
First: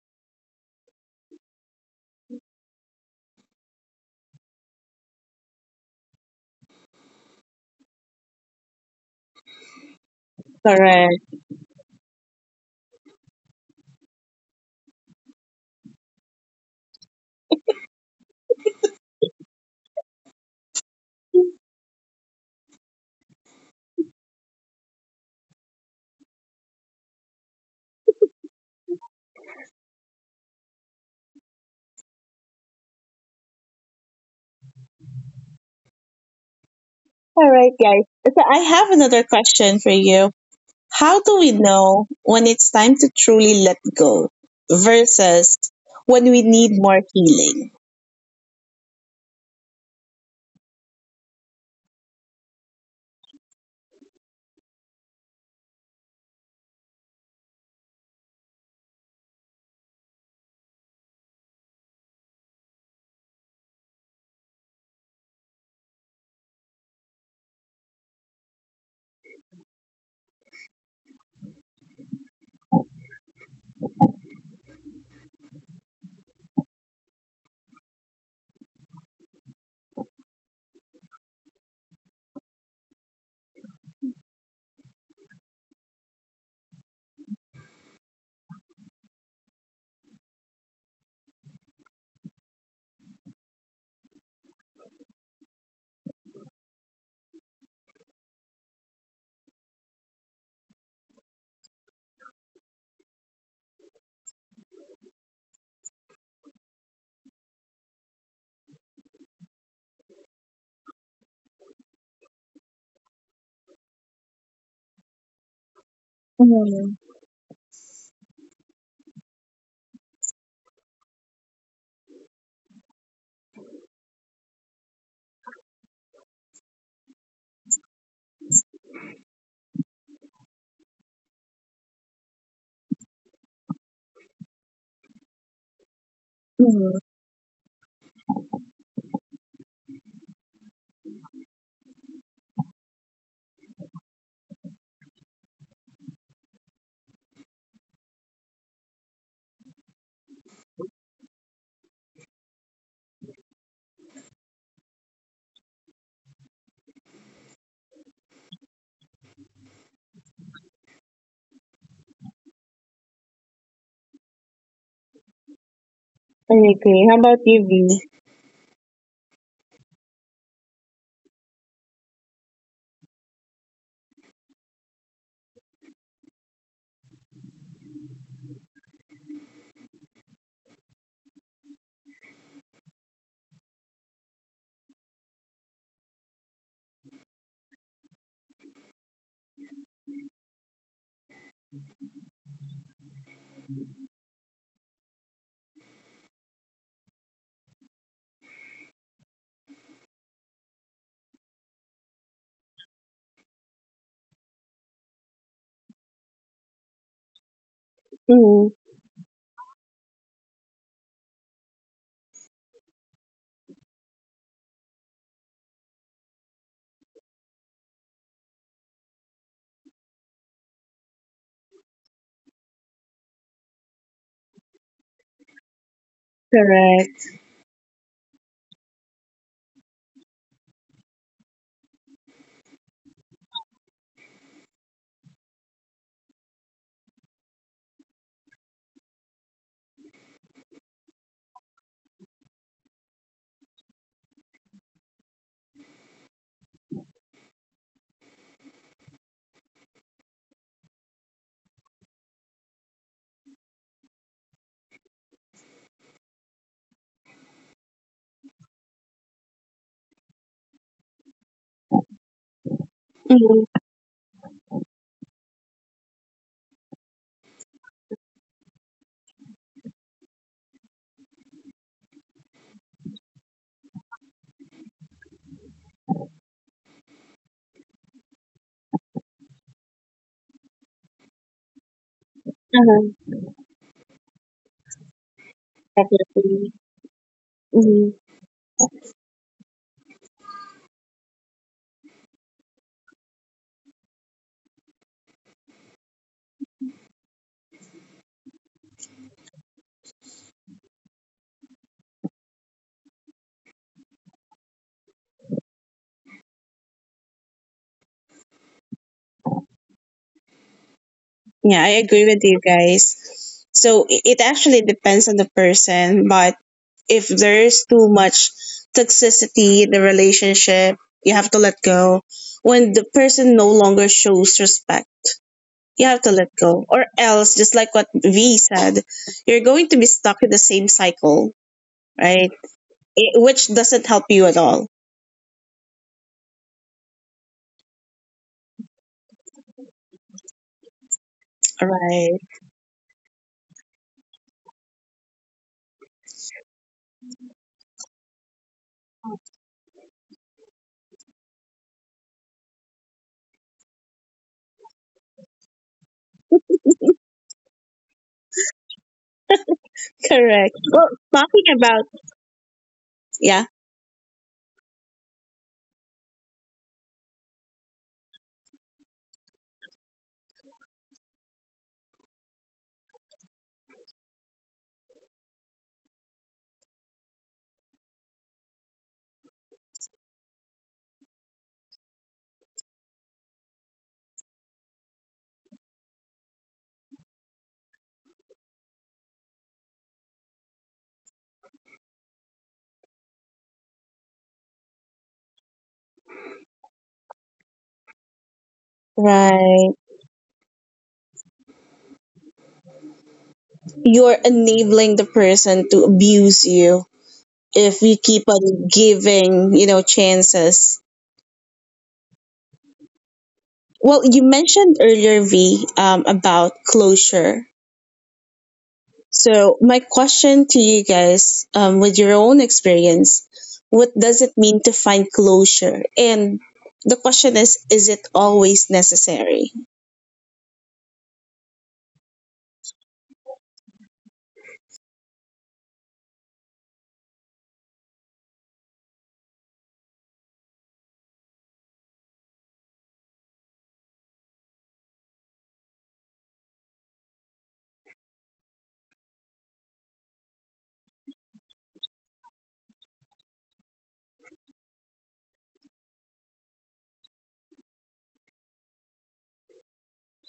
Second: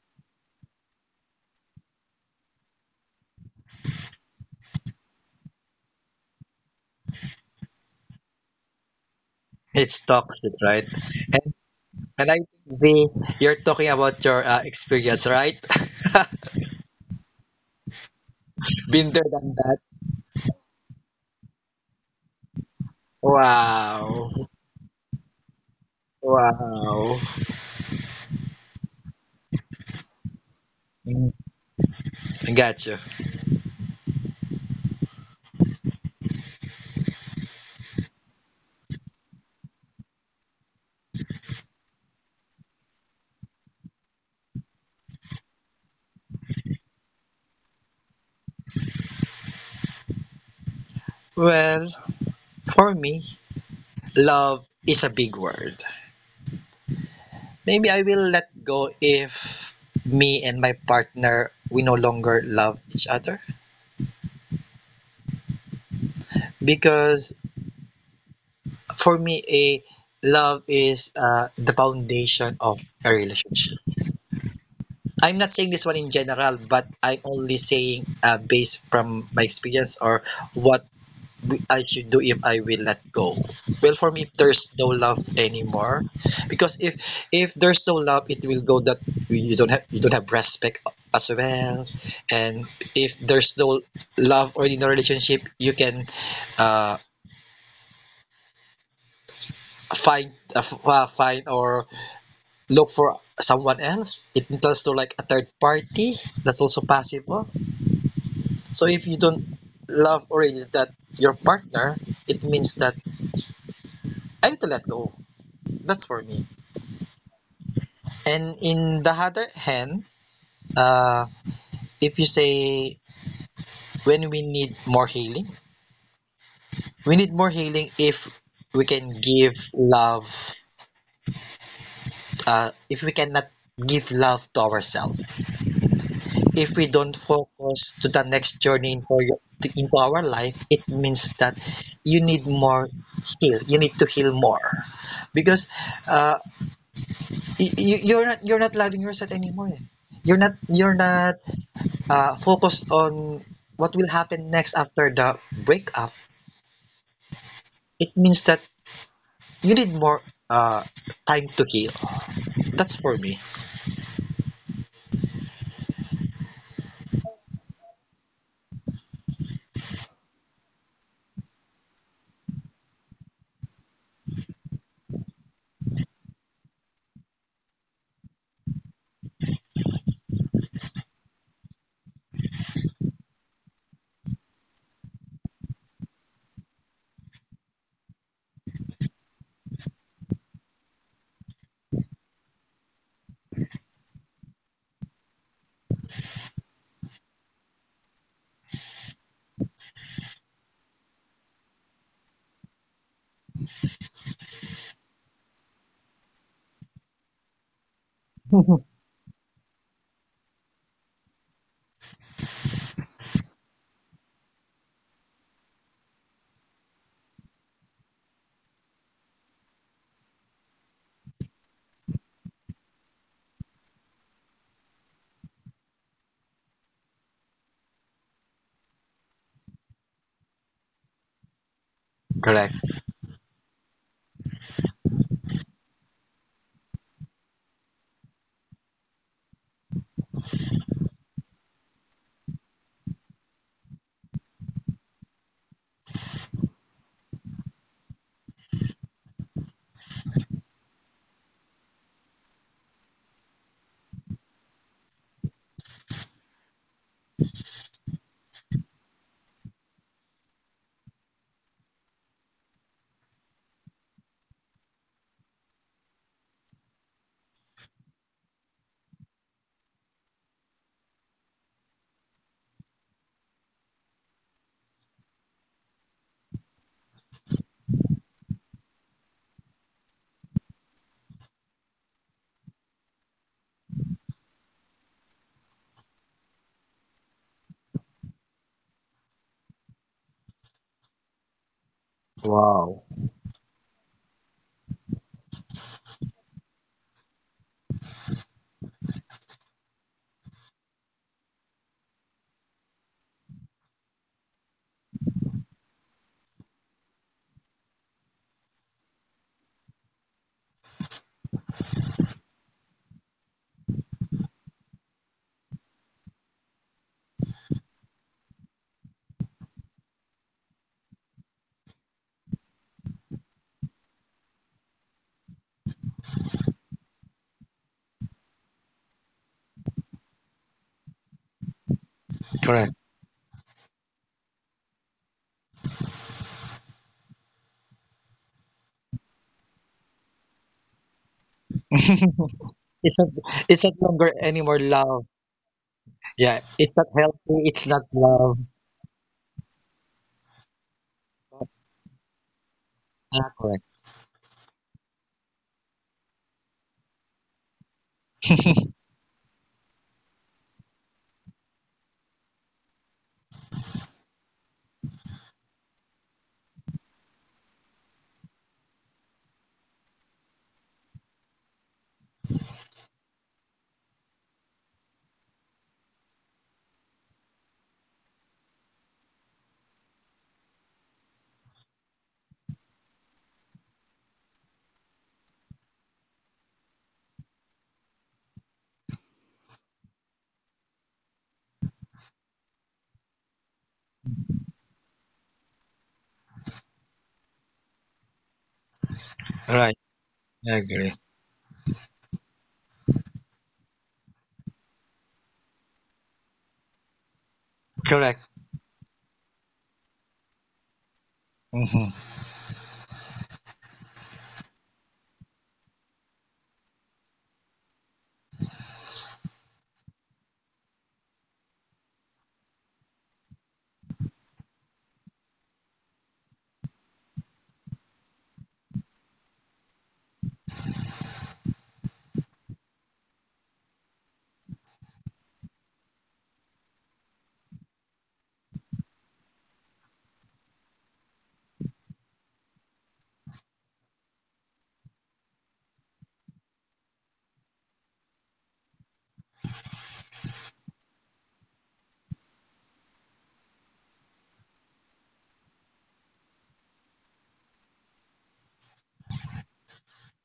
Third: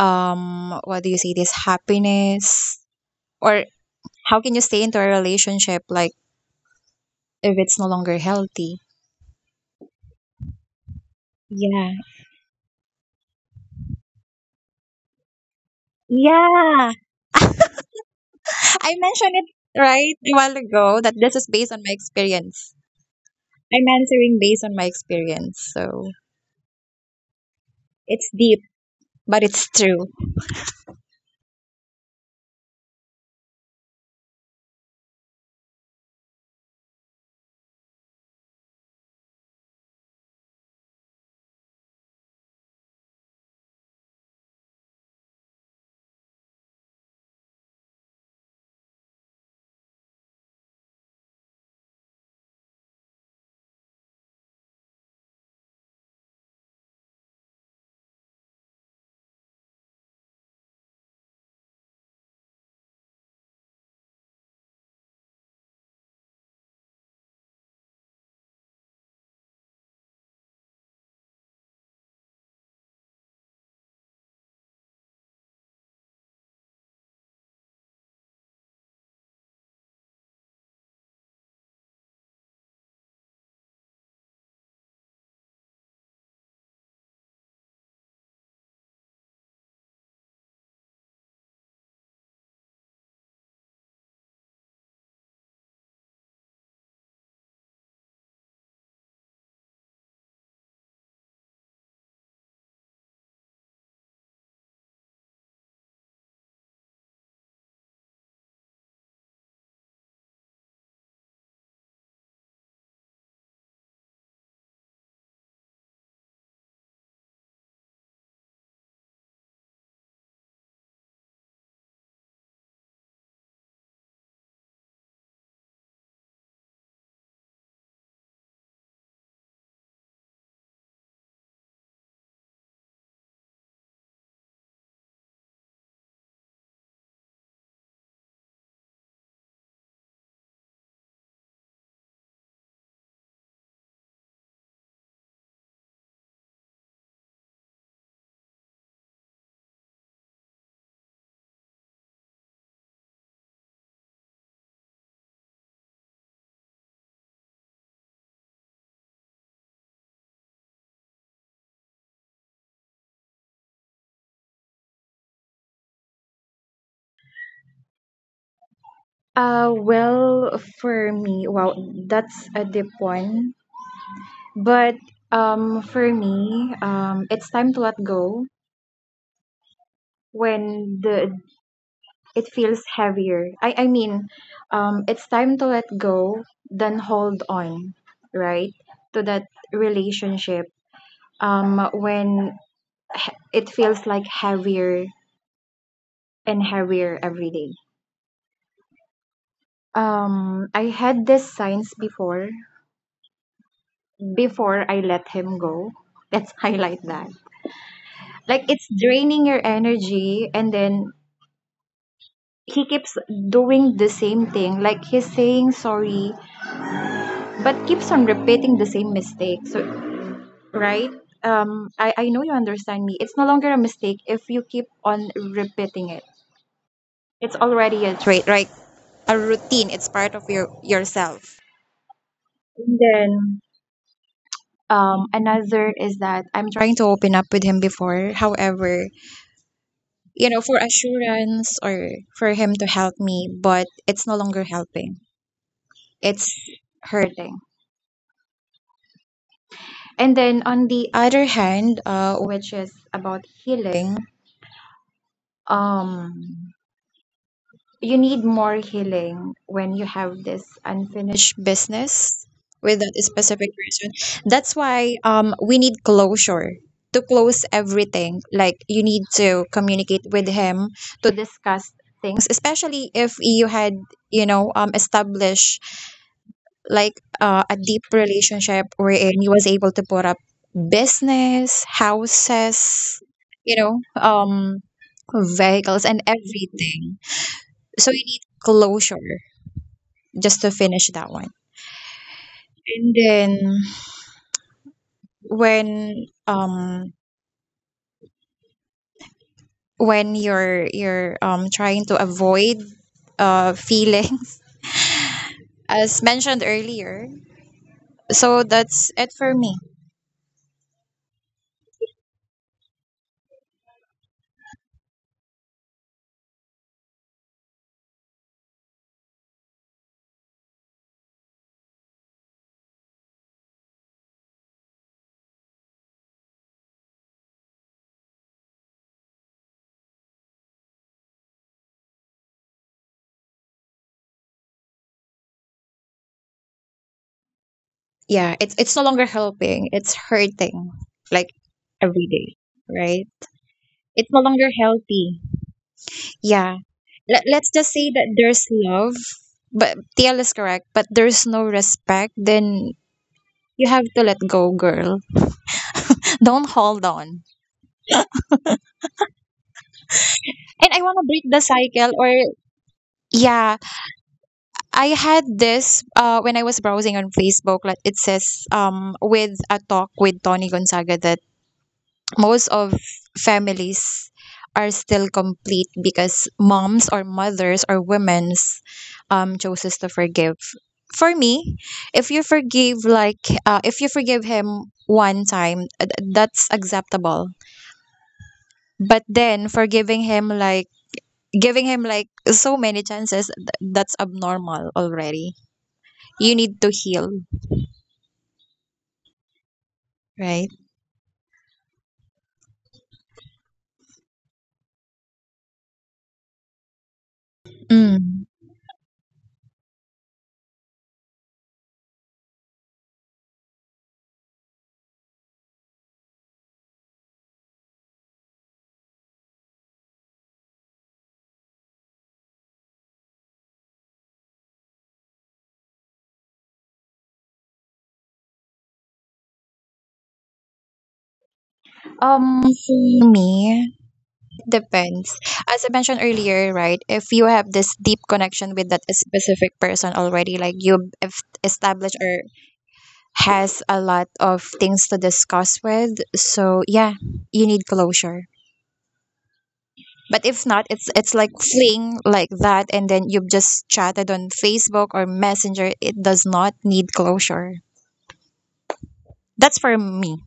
Speaker 3: um what do you say, this happiness, or how can you stay into a relationship like if it's no longer healthy?
Speaker 2: It's toxic, right?
Speaker 1: correct.
Speaker 2: And
Speaker 3: Yeah.
Speaker 2: and I think the you're talking about your uh, experience, right?
Speaker 3: Yeah, I
Speaker 2: Been there
Speaker 3: mentioned it
Speaker 2: done that.
Speaker 3: right a while ago that this is based on my experience. I'm
Speaker 2: Wow.
Speaker 3: answering based on my experience, so
Speaker 2: Wow.
Speaker 3: it's deep but it's true.
Speaker 2: Mm, I got you.
Speaker 1: All right, guys. So I have another question for you. How do we know when it's time to truly let go versus when we need more healing?
Speaker 2: Well, for me, love is a big word. Maybe I will let go if me and my partner we no longer love each other, because for me a love is, uh, the foundation of a relationship. I'm not saying this one in general, but I'm only saying, uh, based from my experience or what w- I should do if I will let go. Well, for me, there's no love anymore, because if if there's no love, it will go that you don't have you don't have respect as well, and if there's no love or in a relationship, you can uh, find uh, f- uh, find or look for someone else. It entails to like a third party. That's also possible. So if you don't love already that your partner, it means that I need to let go. That's for me.
Speaker 1: Mm-hmm.
Speaker 2: And in the other hand, uh, if you say when we need more healing, we need more healing if we can give love, uh, if we cannot give love to ourselves. If we
Speaker 1: Mm-hmm.
Speaker 2: don't focus to the next journey into, your, to, into our life, it means that you need more heal. You need to heal more, because uh, you, you're not you're not loving yourself anymore. eh. You're not you're not uh, focused on what will happen next after the breakup, it means that you need more uh, time to heal. That's for me.
Speaker 1: I agree. How about you, V?
Speaker 3: Uh, well, for me, wow, that's a deep one. But um, for me, um, it's time to let go when the, it feels heavier. I I mean, um, it's time to let go then hold on, right, to that relationship. Um, when it feels like heavier and heavier every day. Um, I had these signs before, before I let him go. Let's highlight that, like,
Speaker 1: Mm-hmm.
Speaker 3: it's draining your energy, and then he keeps doing the same thing, like he's saying sorry but keeps on repeating the same mistake. So right, um I I know you understand me, it's no longer a mistake if you keep on repeating it.
Speaker 1: Correct.
Speaker 3: It's already a trait, right. A routine. It's part of your yourself.
Speaker 2: Correct.
Speaker 3: And then, um, another is that I'm trying to open up with him before. However, you know, for assurance or for him to help me, but it's no longer helping. It's hurting. And then on the other hand, uh, which is about healing, um, you need more healing when you have this unfinished business with that
Speaker 1: Mm-hmm.
Speaker 3: specific person. That's why, um, we need closure to close everything. Like you need to communicate with him to discuss things, especially if you had, you know, um, established like uh, a deep relationship wherein he was able to put up business,
Speaker 1: Uh-huh.
Speaker 3: houses, you know, um, vehicles and everything. So
Speaker 1: Mm-hmm.
Speaker 3: you need closure just to finish that one. And then when, um when you're you're um trying to avoid uh feelings as mentioned earlier. So that's it for me.
Speaker 1: Yeah, I agree with you guys. So I- it actually depends on the person, but if there is too much toxicity in the relationship, you have to let go. When the person no longer shows respect, you have to let go. Or else, just like what V said, you're going to be stuck in the same cycle, right?
Speaker 2: Correct.
Speaker 1: It, which doesn't help you at all.
Speaker 3: Yeah, it's it's no longer helping, it's hurting, like every
Speaker 1: Right.
Speaker 3: day,
Speaker 2: It's
Speaker 3: right?
Speaker 2: not. It's not
Speaker 3: It's
Speaker 2: longer
Speaker 3: no longer
Speaker 2: anymore love.
Speaker 3: healthy.
Speaker 2: Yeah.
Speaker 3: Yeah.
Speaker 2: It's not
Speaker 3: Let,
Speaker 2: healthy.
Speaker 3: let's
Speaker 2: It's
Speaker 3: just
Speaker 2: not
Speaker 3: say that
Speaker 2: love.
Speaker 3: there's love but TL is correct, but there's no respect, then
Speaker 2: Ah, correct.
Speaker 3: you have to let go, girl, don't hold on.
Speaker 1: Correct.
Speaker 3: And
Speaker 1: Well,
Speaker 3: I want to break
Speaker 1: talking
Speaker 3: the
Speaker 1: about,
Speaker 3: cycle. Or
Speaker 1: yeah.
Speaker 3: yeah, I had this, uh, when I was browsing on Facebook, like it says, um, with a talk with Tony Gonzaga, that most of families are still complete because moms or mothers or women's, um, chooses to forgive. For me, if you forgive like uh, if you forgive him one time, uh, th- that's acceptable. But then forgiving him like giving him like so many chances, th- that's abnormal already. You need to heal,
Speaker 2: Right.
Speaker 1: Right.
Speaker 3: right?
Speaker 2: I agree.
Speaker 1: You're enabling the person to abuse you if you
Speaker 3: Mm.
Speaker 1: keep
Speaker 2: Correct.
Speaker 1: on giving, you know, chances.
Speaker 2: Mhm.
Speaker 1: Well, you mentioned earlier, V, um, about closure. So, my question to you guys, um, with your own experience, what does it mean to find closure? And the question is, is it always necessary?
Speaker 3: Um, for me, depends. As I mentioned earlier, right, if you have this deep connection with that specific person already, like you have established or has a lot of things to discuss with, so yeah, you need closure. But if not, it's it's like fling like that, and then you've just chatted on Facebook or Messenger. It does not need closure. That's for me.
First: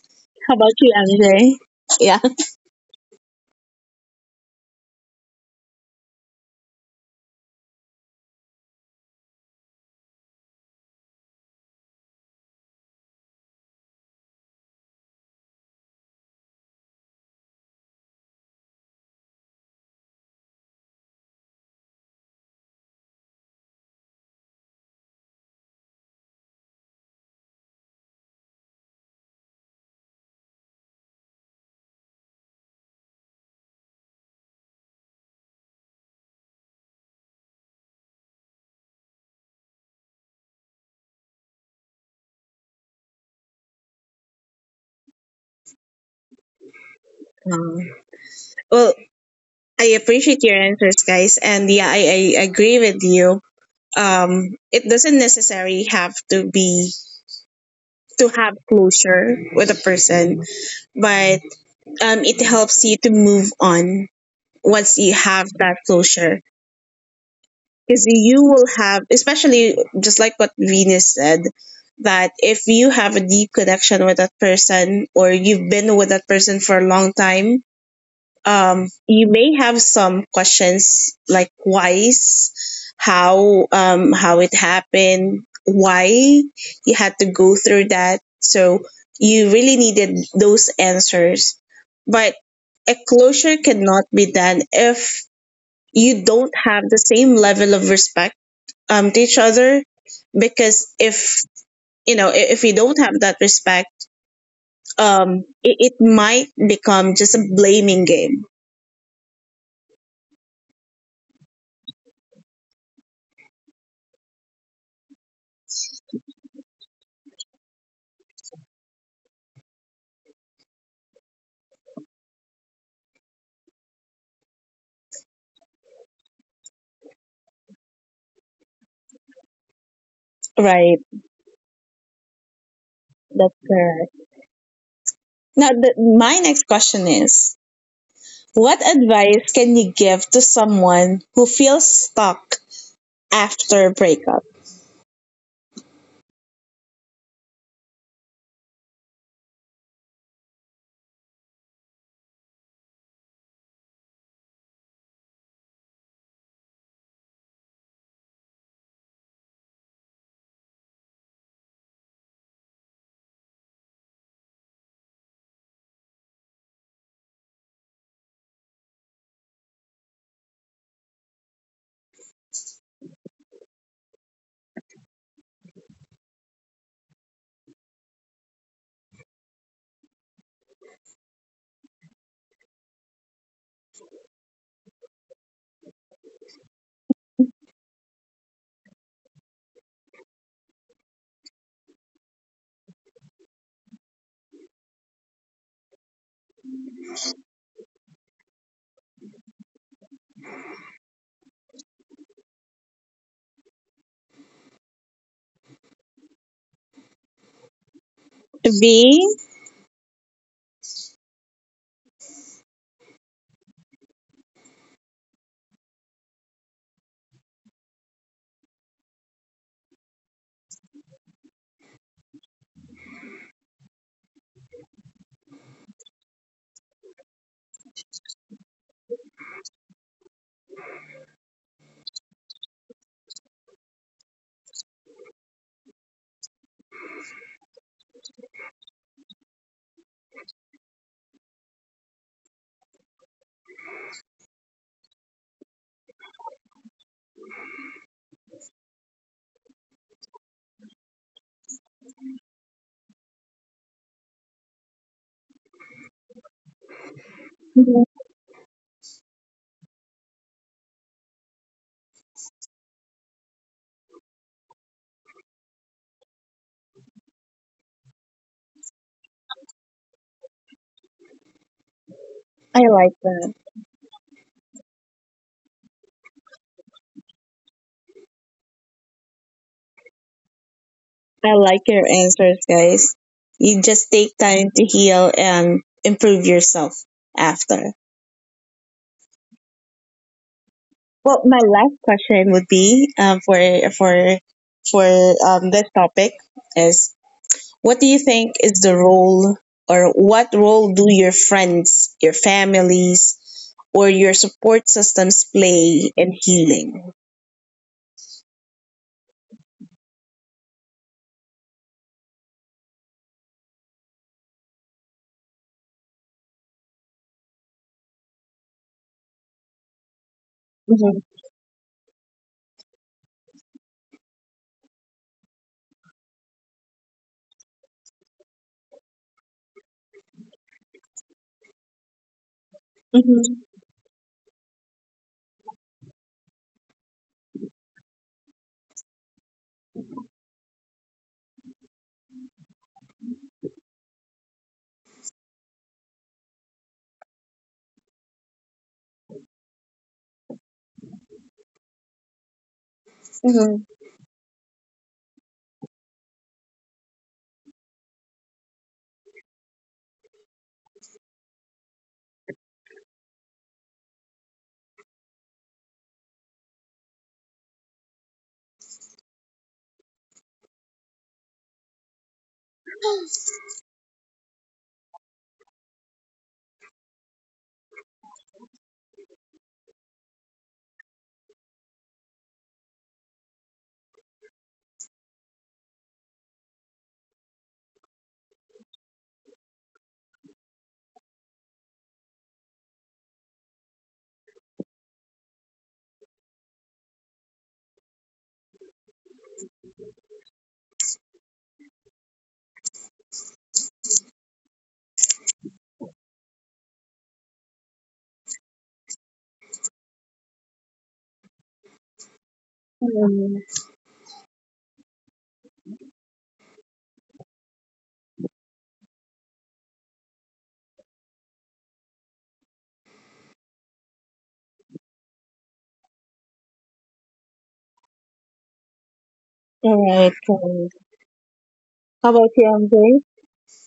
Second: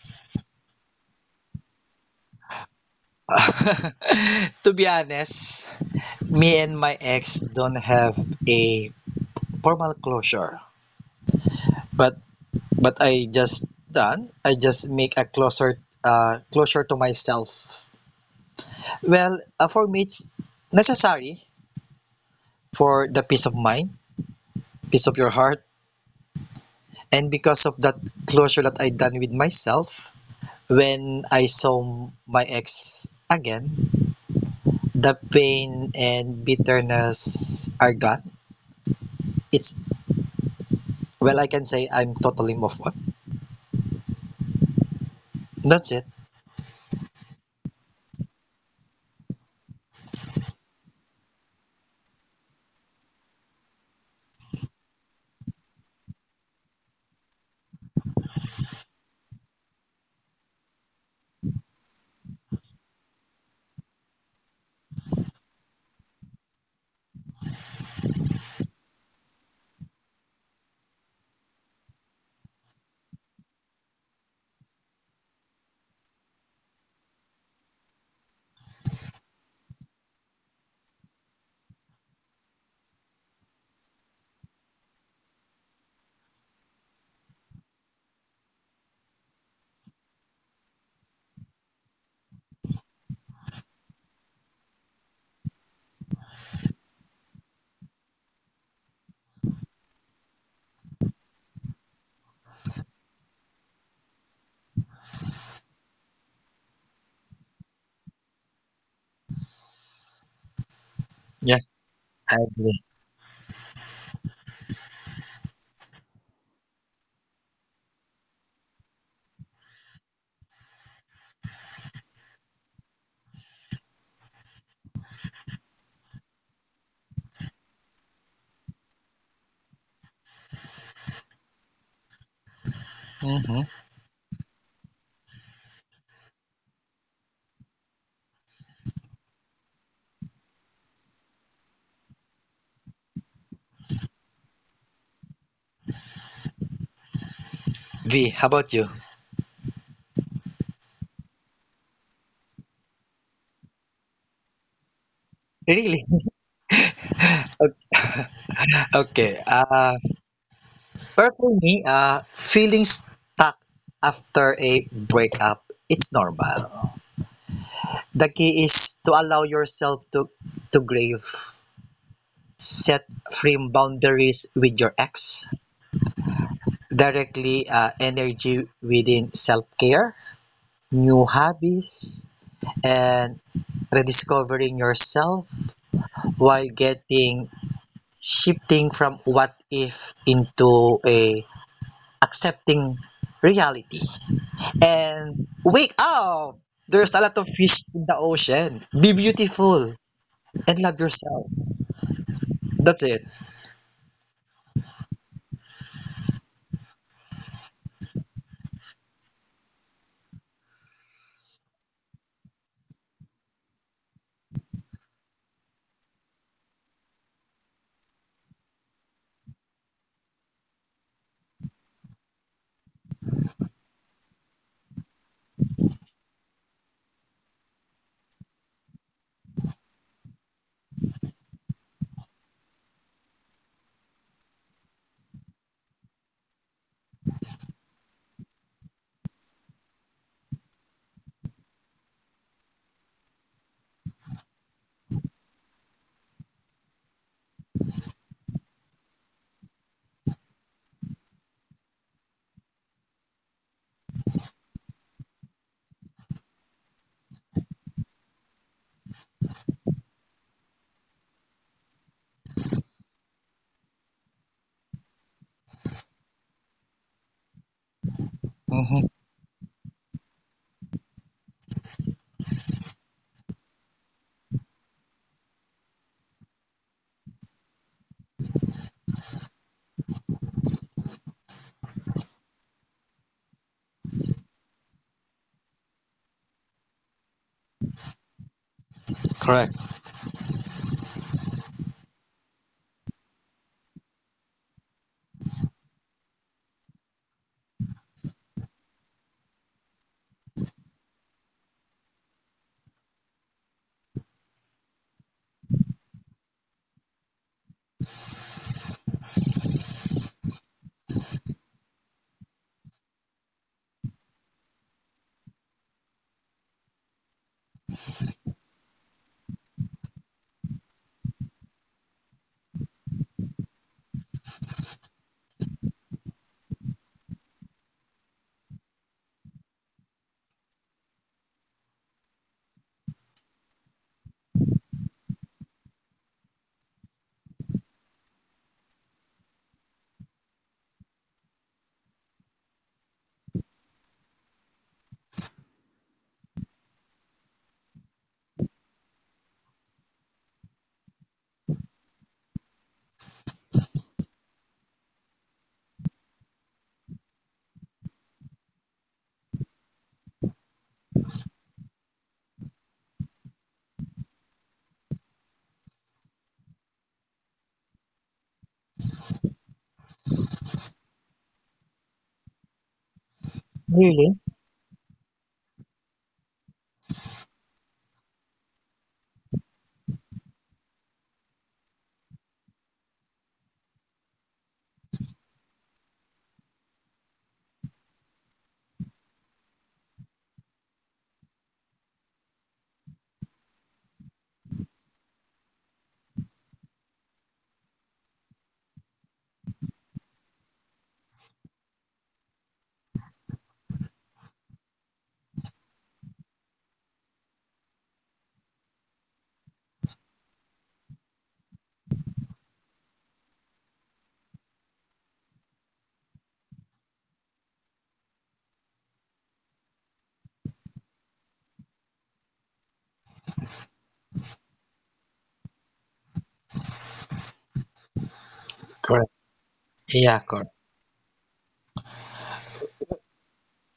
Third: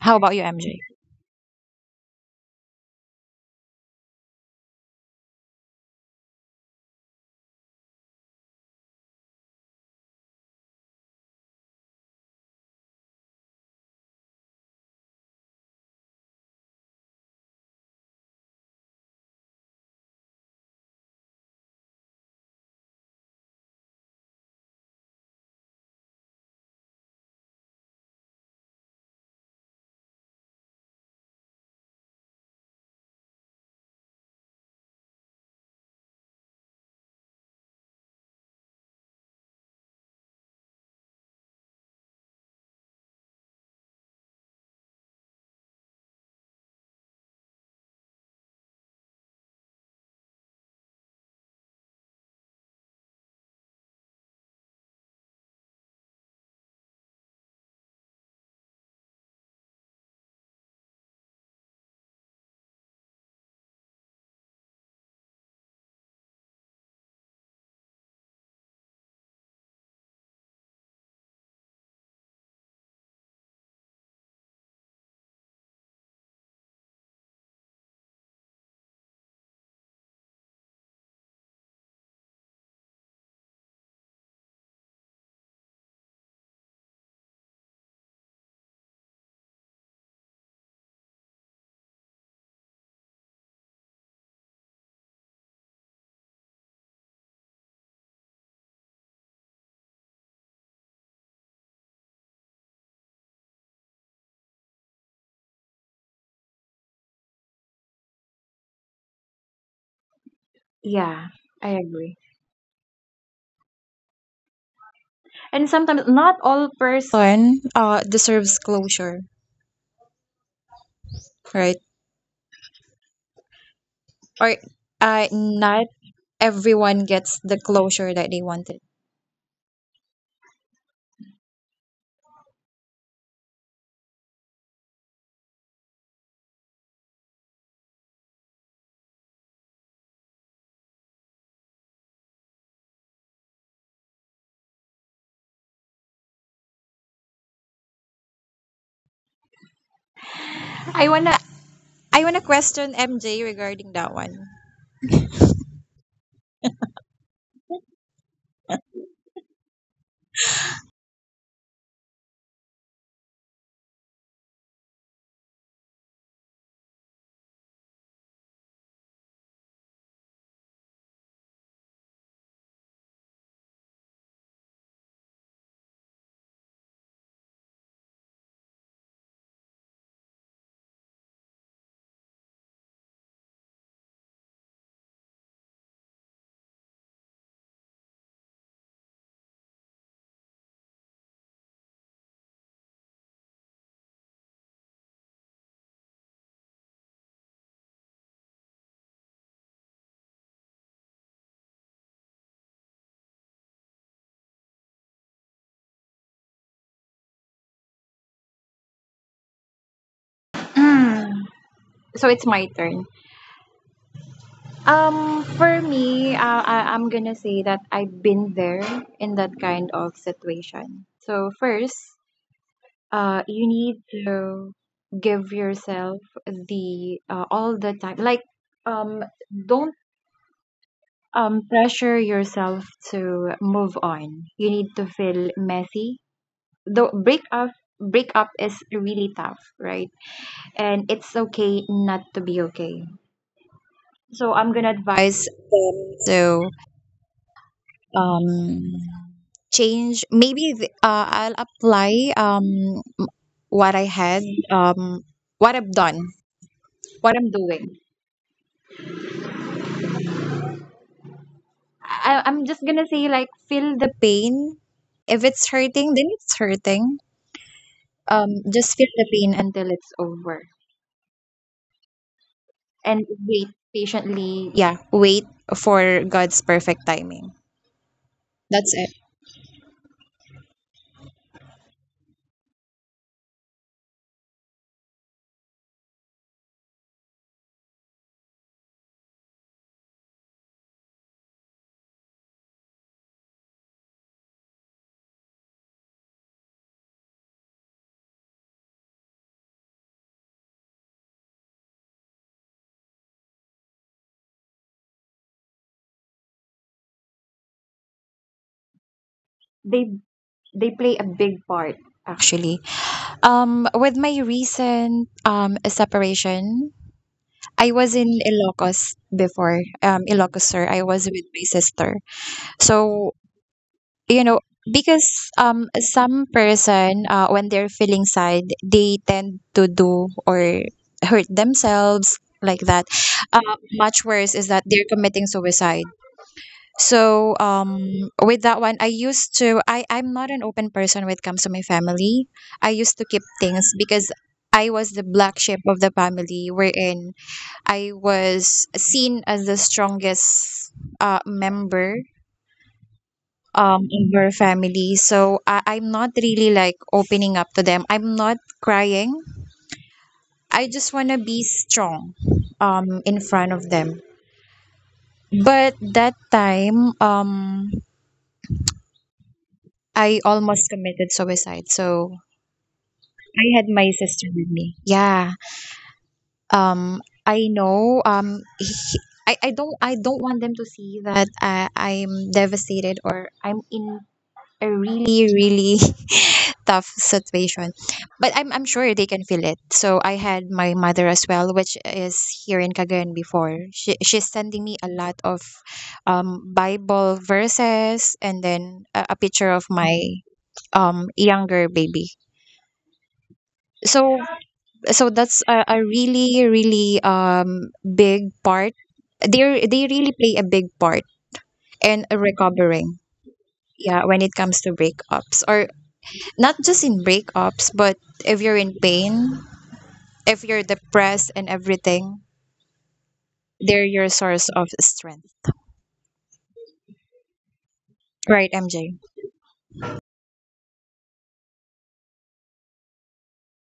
Speaker 3: How about you,
Speaker 1: How about
Speaker 3: M J?
Speaker 1: you, M J? Yeah.
Speaker 2: To be honest, me and my ex don't have a formal closure, but but I just done. I just make a closer uh, closure to myself. Well, uh, for me, it's necessary for the peace of mind, peace of your heart, and because of that closure that I done with myself, when I saw my ex again, the pain and bitterness are gone. It's well, I can say I'm totally moved on. That's it.
Speaker 1: Um, well, I appreciate your answers, guys. And yeah, I, I agree with you. Um, it doesn't necessarily have to be to have closure with a person, but um, it helps you to move on once you have that closure. Because you will have, especially just like what Venus said, that if you have a deep connection with that person or you've been with that person for a long time, um, you may have some questions like why's, how um, how it happened, why you had to go through that. So you really needed those answers, but a closure cannot be done if you don't have the same level of respect um, to each other. Because if you know, I- if you don't have that respect, um, it, it might become just a blaming game.
Speaker 3: Yeah,
Speaker 2: Yeah,
Speaker 3: I agree.
Speaker 2: I agree.
Speaker 3: And sometimes not all person Person uh, deserves closure, right? Or uh, not everyone gets the closure that they wanted.
Speaker 1: Right. That's
Speaker 2: Hmm.
Speaker 1: correct. Now, the, my next question is: what advice can you give to someone who feels stuck after breakup?
Speaker 2: V, how about you?
Speaker 3: I wanna I wanna question M J regarding that one.
Speaker 2: Really? Okay. Uh, But for me, uh, feeling stuck after a breakup, it's normal. The key is to allow yourself to, to grieve, set firm boundaries with your ex, directly uh, energy within self care, new hobbies, and rediscovering yourself while getting shifting from what if into a accepting reality, and wake up. There's a lot of fish in the ocean. Be beautiful and love yourself. That's it.
Speaker 1: V,
Speaker 3: Mm, so it's my turn. Um, for me, uh, I, I'm gonna say that I've been there in that kind of situation. So first, uh, you need to give yourself the uh, all the time. Like, um, don't um, pressure yourself to move on. You need to feel messy. Though break up break up is really tough, right? And it's okay not to be okay. So I'm gonna advise them to um change. Maybe th- uh, I'll apply um what I had um what I've done, what I'm
Speaker 1: I
Speaker 3: doing. I, I'm just gonna say like feel the pain. If it's hurting, then it's hurting. Um, just feel
Speaker 2: Hmm.
Speaker 3: the pain until it's over
Speaker 1: like
Speaker 3: and
Speaker 1: that.
Speaker 3: wait patiently. Yeah, wait for God's perfect timing. That's it.
Speaker 1: I like your answers, guys. You just take time to heal and improve yourself after.
Speaker 2: Correct.
Speaker 1: Well, my last question would be um, for for for um, this topic is: what do you think is the role, or what role do your friends, your families, or your support systems play in healing?
Speaker 3: They they play a big part actually. Um, with my recent um separation, I was in Ilocos before. Um, Ilocos, sir. I was
Speaker 1: Mhm,
Speaker 3: with my sister. So, you know, because um some person uh, when they're feeling sad they tend to do or hurt themselves like that, uh,
Speaker 1: mhm,
Speaker 3: much worse is that they're committing suicide. So um with that one, I used to I I'm not an open person when it comes to my family. I used to keep things because I was the black sheep of the family, wherein I was seen as the strongest uh, member
Speaker 1: mhm,
Speaker 3: um in your family. So I, I'm not really like opening up to them, I'm not crying, I just want to be strong um in front of them. But that time um I almost committed suicide, so I had my
Speaker 2: Really?
Speaker 3: sister with me, yeah. Um I know um he- I, I don't I don't want them to see that I, I'm devastated or I'm in a really really tough situation. But I'm, I'm sure they can feel it. So I had my mother as well, which is here in Cagayan before. She, she's sending me a lot of um, bible verses and then a, a picture of my um, younger baby. So so that's a, a really really um, big part. They they really play a big part in recovering.
Speaker 1: mhm.
Speaker 3: Yeah, when it comes to breakups or not just in breakups, but if you're in pain, if you're depressed and everything, they're your source of strength. Right, M J?
Speaker 2: Correct.
Speaker 1: All
Speaker 2: Yeah,
Speaker 1: right,
Speaker 2: correct.
Speaker 1: guys. How about you, M J?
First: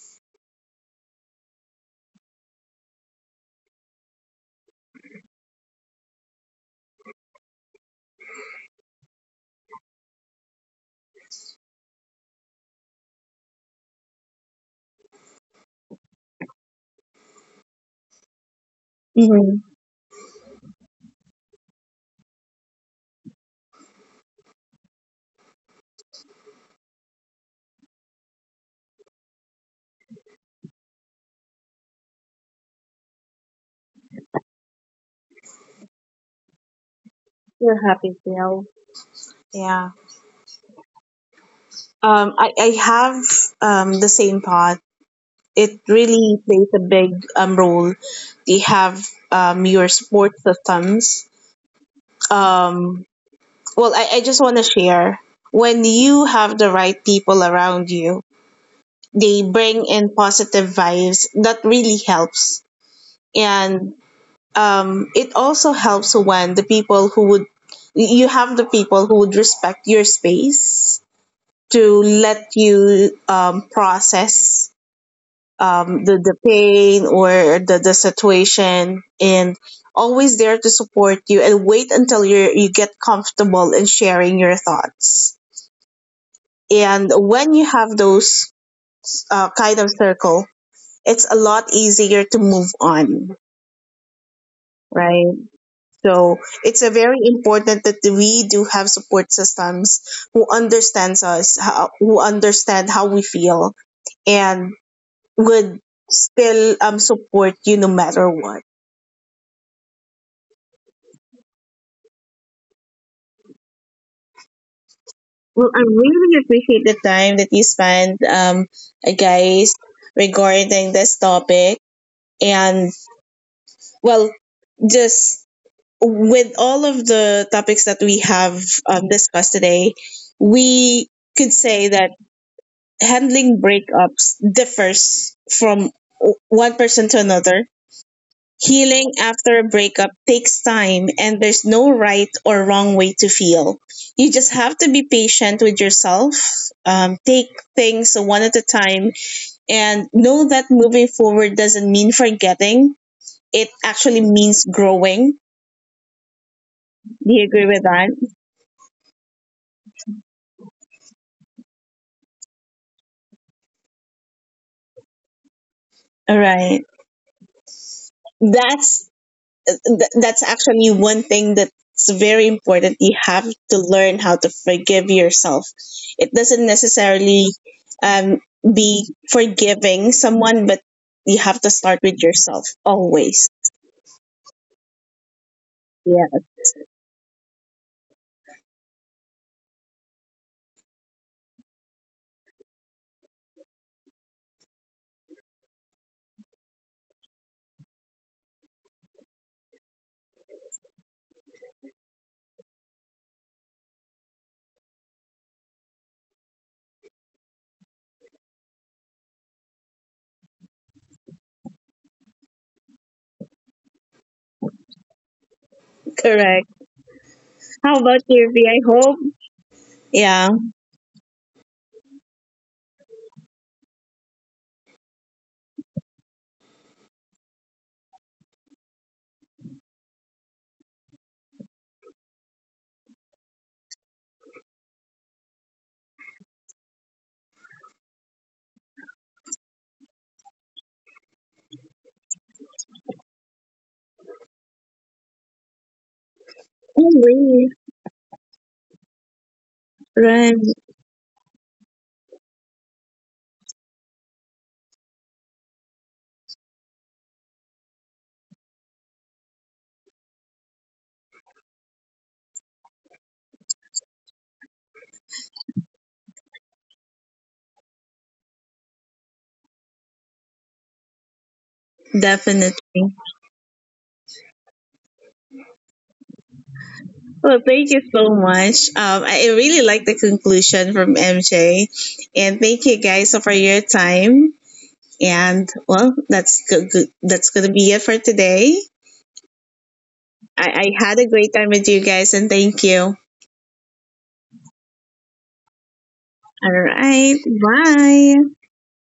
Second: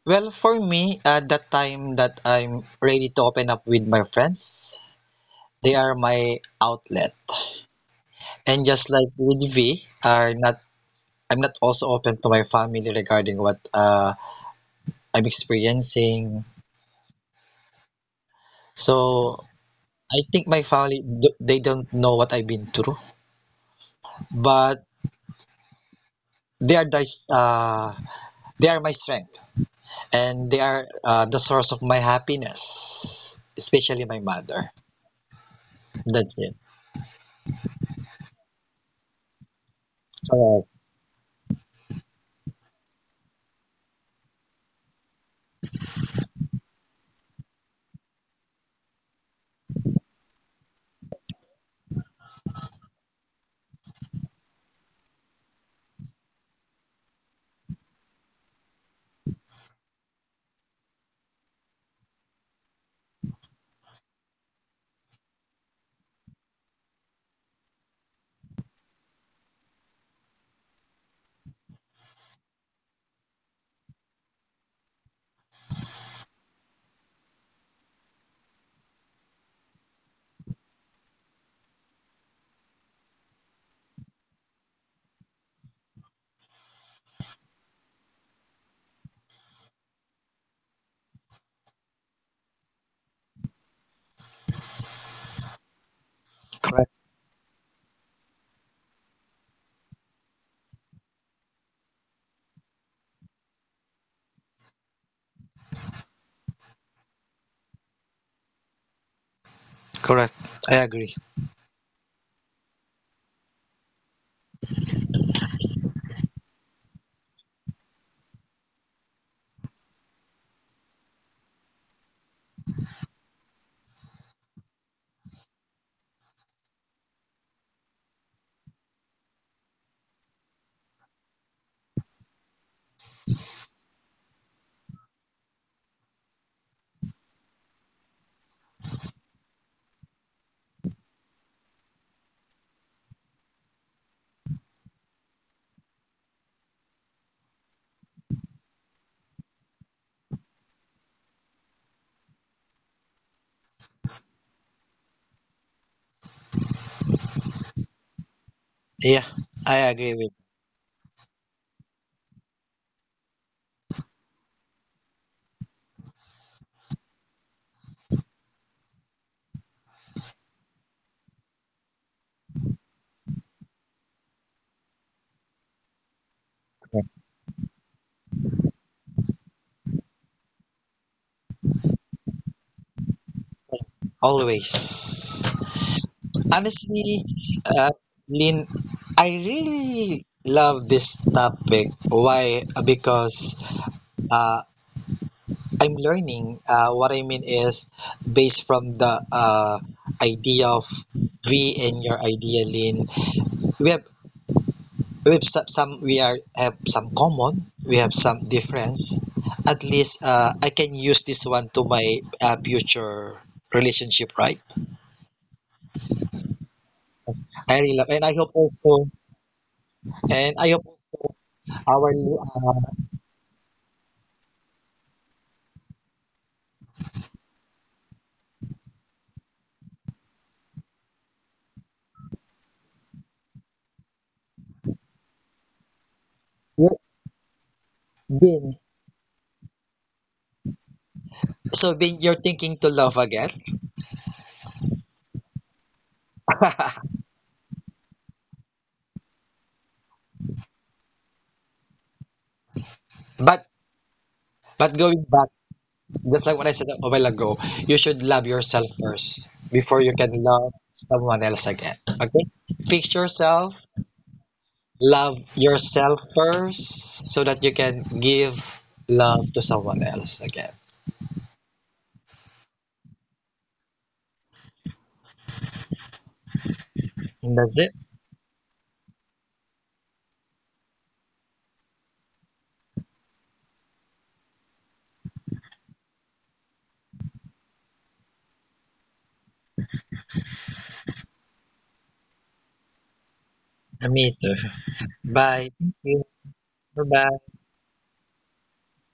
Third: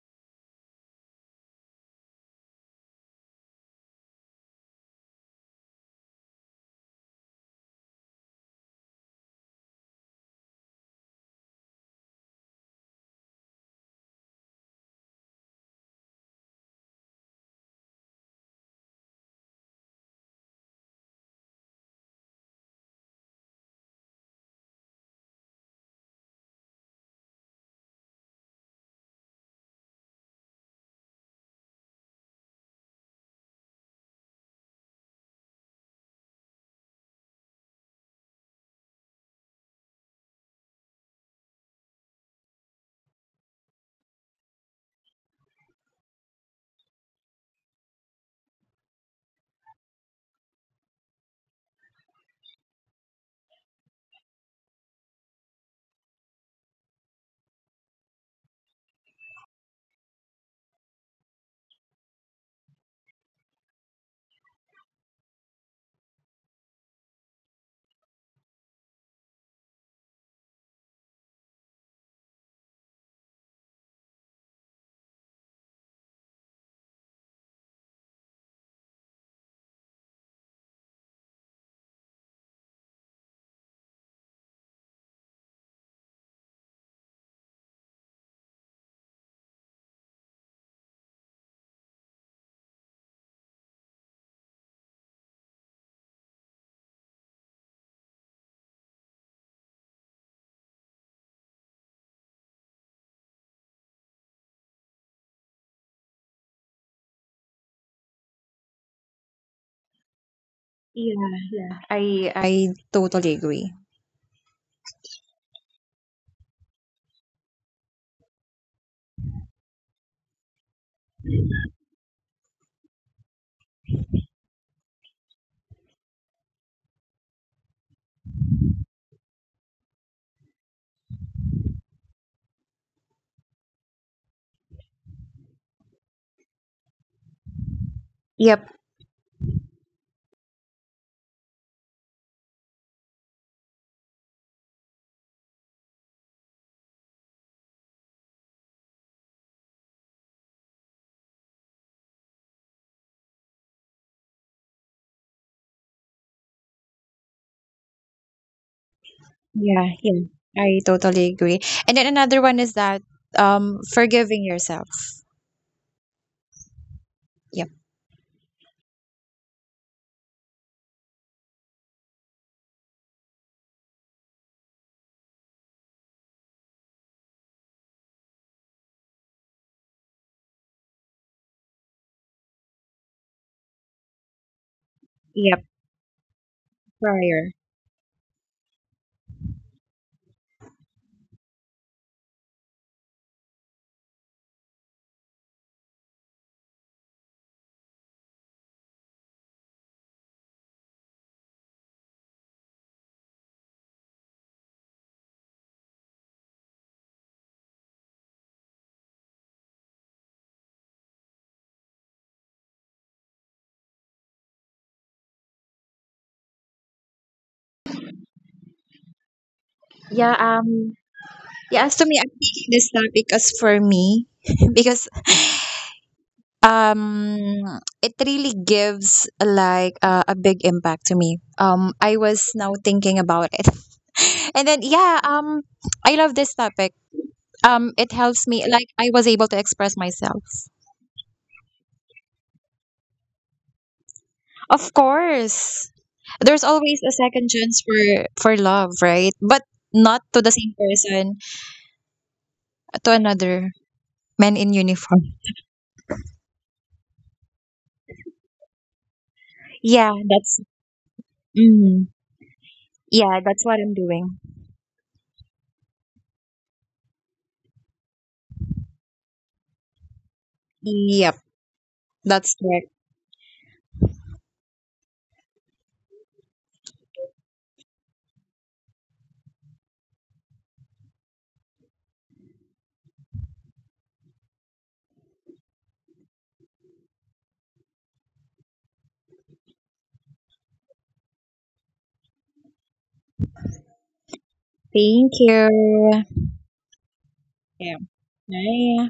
Speaker 2: Well, for me, at that time that I'm ready to open up with my friends, they are my outlet. And just like with V, are not I'm not also open to my family regarding what, uh, I'm experiencing. So
Speaker 1: Mm-hmm.
Speaker 2: I think my family th- they don't know what I've been through, but They are thy, uh, they are my strength, and they are, uh, the source of my happiness, especially my mother. That's it.
Speaker 1: You're happy, Bill. Yeah.
Speaker 2: Correct.
Speaker 1: Um, I, I have um, the same thought. It really plays a big um, role. You have um, your support systems. Um, Well, I, I just want to share, when you have the right people around you, they bring in positive vibes that really helps. And um, it also helps when the people who would, you have the people who would respect your space to let you um, process um, the, the pain or the, the situation, and always there to support you and wait until you you get comfortable in sharing your thoughts. And when you have those uh, kind of circle, it's a lot easier to move on, right? So it's a
Speaker 2: Correct.
Speaker 1: very important that we do have support systems who understands us, how, who understand how we feel, and would still um, support you no matter what.
Speaker 2: Correct. I agree.
Speaker 3: Yeah, yeah. I I totally agree.
Speaker 1: Well, I really appreciate the time that you spent, um, guys, regarding this topic. And well, just with all of the topics that we have um, discussed today, we could say that handling breakups differs from o- one person to another.
Speaker 3: Yep.
Speaker 1: Healing after a breakup takes time, and there's no right or wrong way to feel. You just have to be patient with yourself, um, take things one at a time, and know that moving forward doesn't mean forgetting. It actually means growing. Do you agree with that?
Speaker 2: Yeah, I
Speaker 3: Yeah,
Speaker 2: agree
Speaker 3: yeah.
Speaker 2: with
Speaker 3: I totally agree. And then another one is that um forgiving yourself.
Speaker 1: All right.
Speaker 3: Yep.
Speaker 1: That's th- that's actually one thing that's very important: you have to learn how to forgive yourself. It doesn't
Speaker 2: you.
Speaker 1: necessarily um, be forgiving someone, but you have to start with yourself always.
Speaker 2: Always.
Speaker 3: Yep.
Speaker 1: Yeah,
Speaker 2: Honestly,
Speaker 3: Prior.
Speaker 2: uh, Lin, I really love this topic. Why? Because uh, I'm learning. Uh, what I mean is based from the uh, idea of we and your idea, Lin. We have we've some, we are have some common We have some difference. At least uh, I can use this one to my uh, future relationship, right?
Speaker 1: correct.
Speaker 2: I really
Speaker 1: How
Speaker 2: love, and
Speaker 1: about
Speaker 2: I hope
Speaker 1: you, V? I
Speaker 2: also,
Speaker 1: hope.
Speaker 3: Yeah,
Speaker 1: Yeah,
Speaker 2: and I
Speaker 3: um
Speaker 2: hope
Speaker 3: yeah, as to
Speaker 2: our
Speaker 3: me, I'm taking this
Speaker 2: uh,
Speaker 3: topic as for me because um it really gives like uh, a big impact to me. Um I was now thinking about it. and then yeah um I love this topic.
Speaker 2: you-
Speaker 3: Um it helps me,
Speaker 2: Bin.
Speaker 3: like I was able to express myself.
Speaker 2: So Bin, you're thinking to love again?
Speaker 3: Of course, there's always a second
Speaker 1: always,
Speaker 3: chance for for love, right? But not to
Speaker 1: right?
Speaker 3: the same person, to
Speaker 2: but
Speaker 3: another man in
Speaker 2: but going
Speaker 3: uniform.
Speaker 2: back, just like what I said a while ago, you should love yourself first before you
Speaker 3: Yeah,
Speaker 2: can
Speaker 3: that's
Speaker 2: love someone else again.
Speaker 3: mm,
Speaker 2: Okay, fix
Speaker 3: yeah that's
Speaker 2: yourself.
Speaker 3: what I'm doing.
Speaker 2: Love yourself first so that you can give love to someone else again.
Speaker 3: Yep, that's correct.
Speaker 1: Definitely.
Speaker 2: And
Speaker 1: Well,
Speaker 2: that's
Speaker 1: thank
Speaker 2: it.
Speaker 1: you so much, um, i I really like the conclusion from MJ, and thank you guys for your time. And well, that's good. good- That's gonna be it for today. I, I had a great time with you guys, and thank you.
Speaker 2: I'm Ito.
Speaker 3: Thank
Speaker 2: Bye.
Speaker 3: you.
Speaker 2: Thank you.
Speaker 1: All
Speaker 2: Bye
Speaker 1: right,
Speaker 2: bye.
Speaker 3: Yeah.
Speaker 1: bye.
Speaker 3: 哎呀，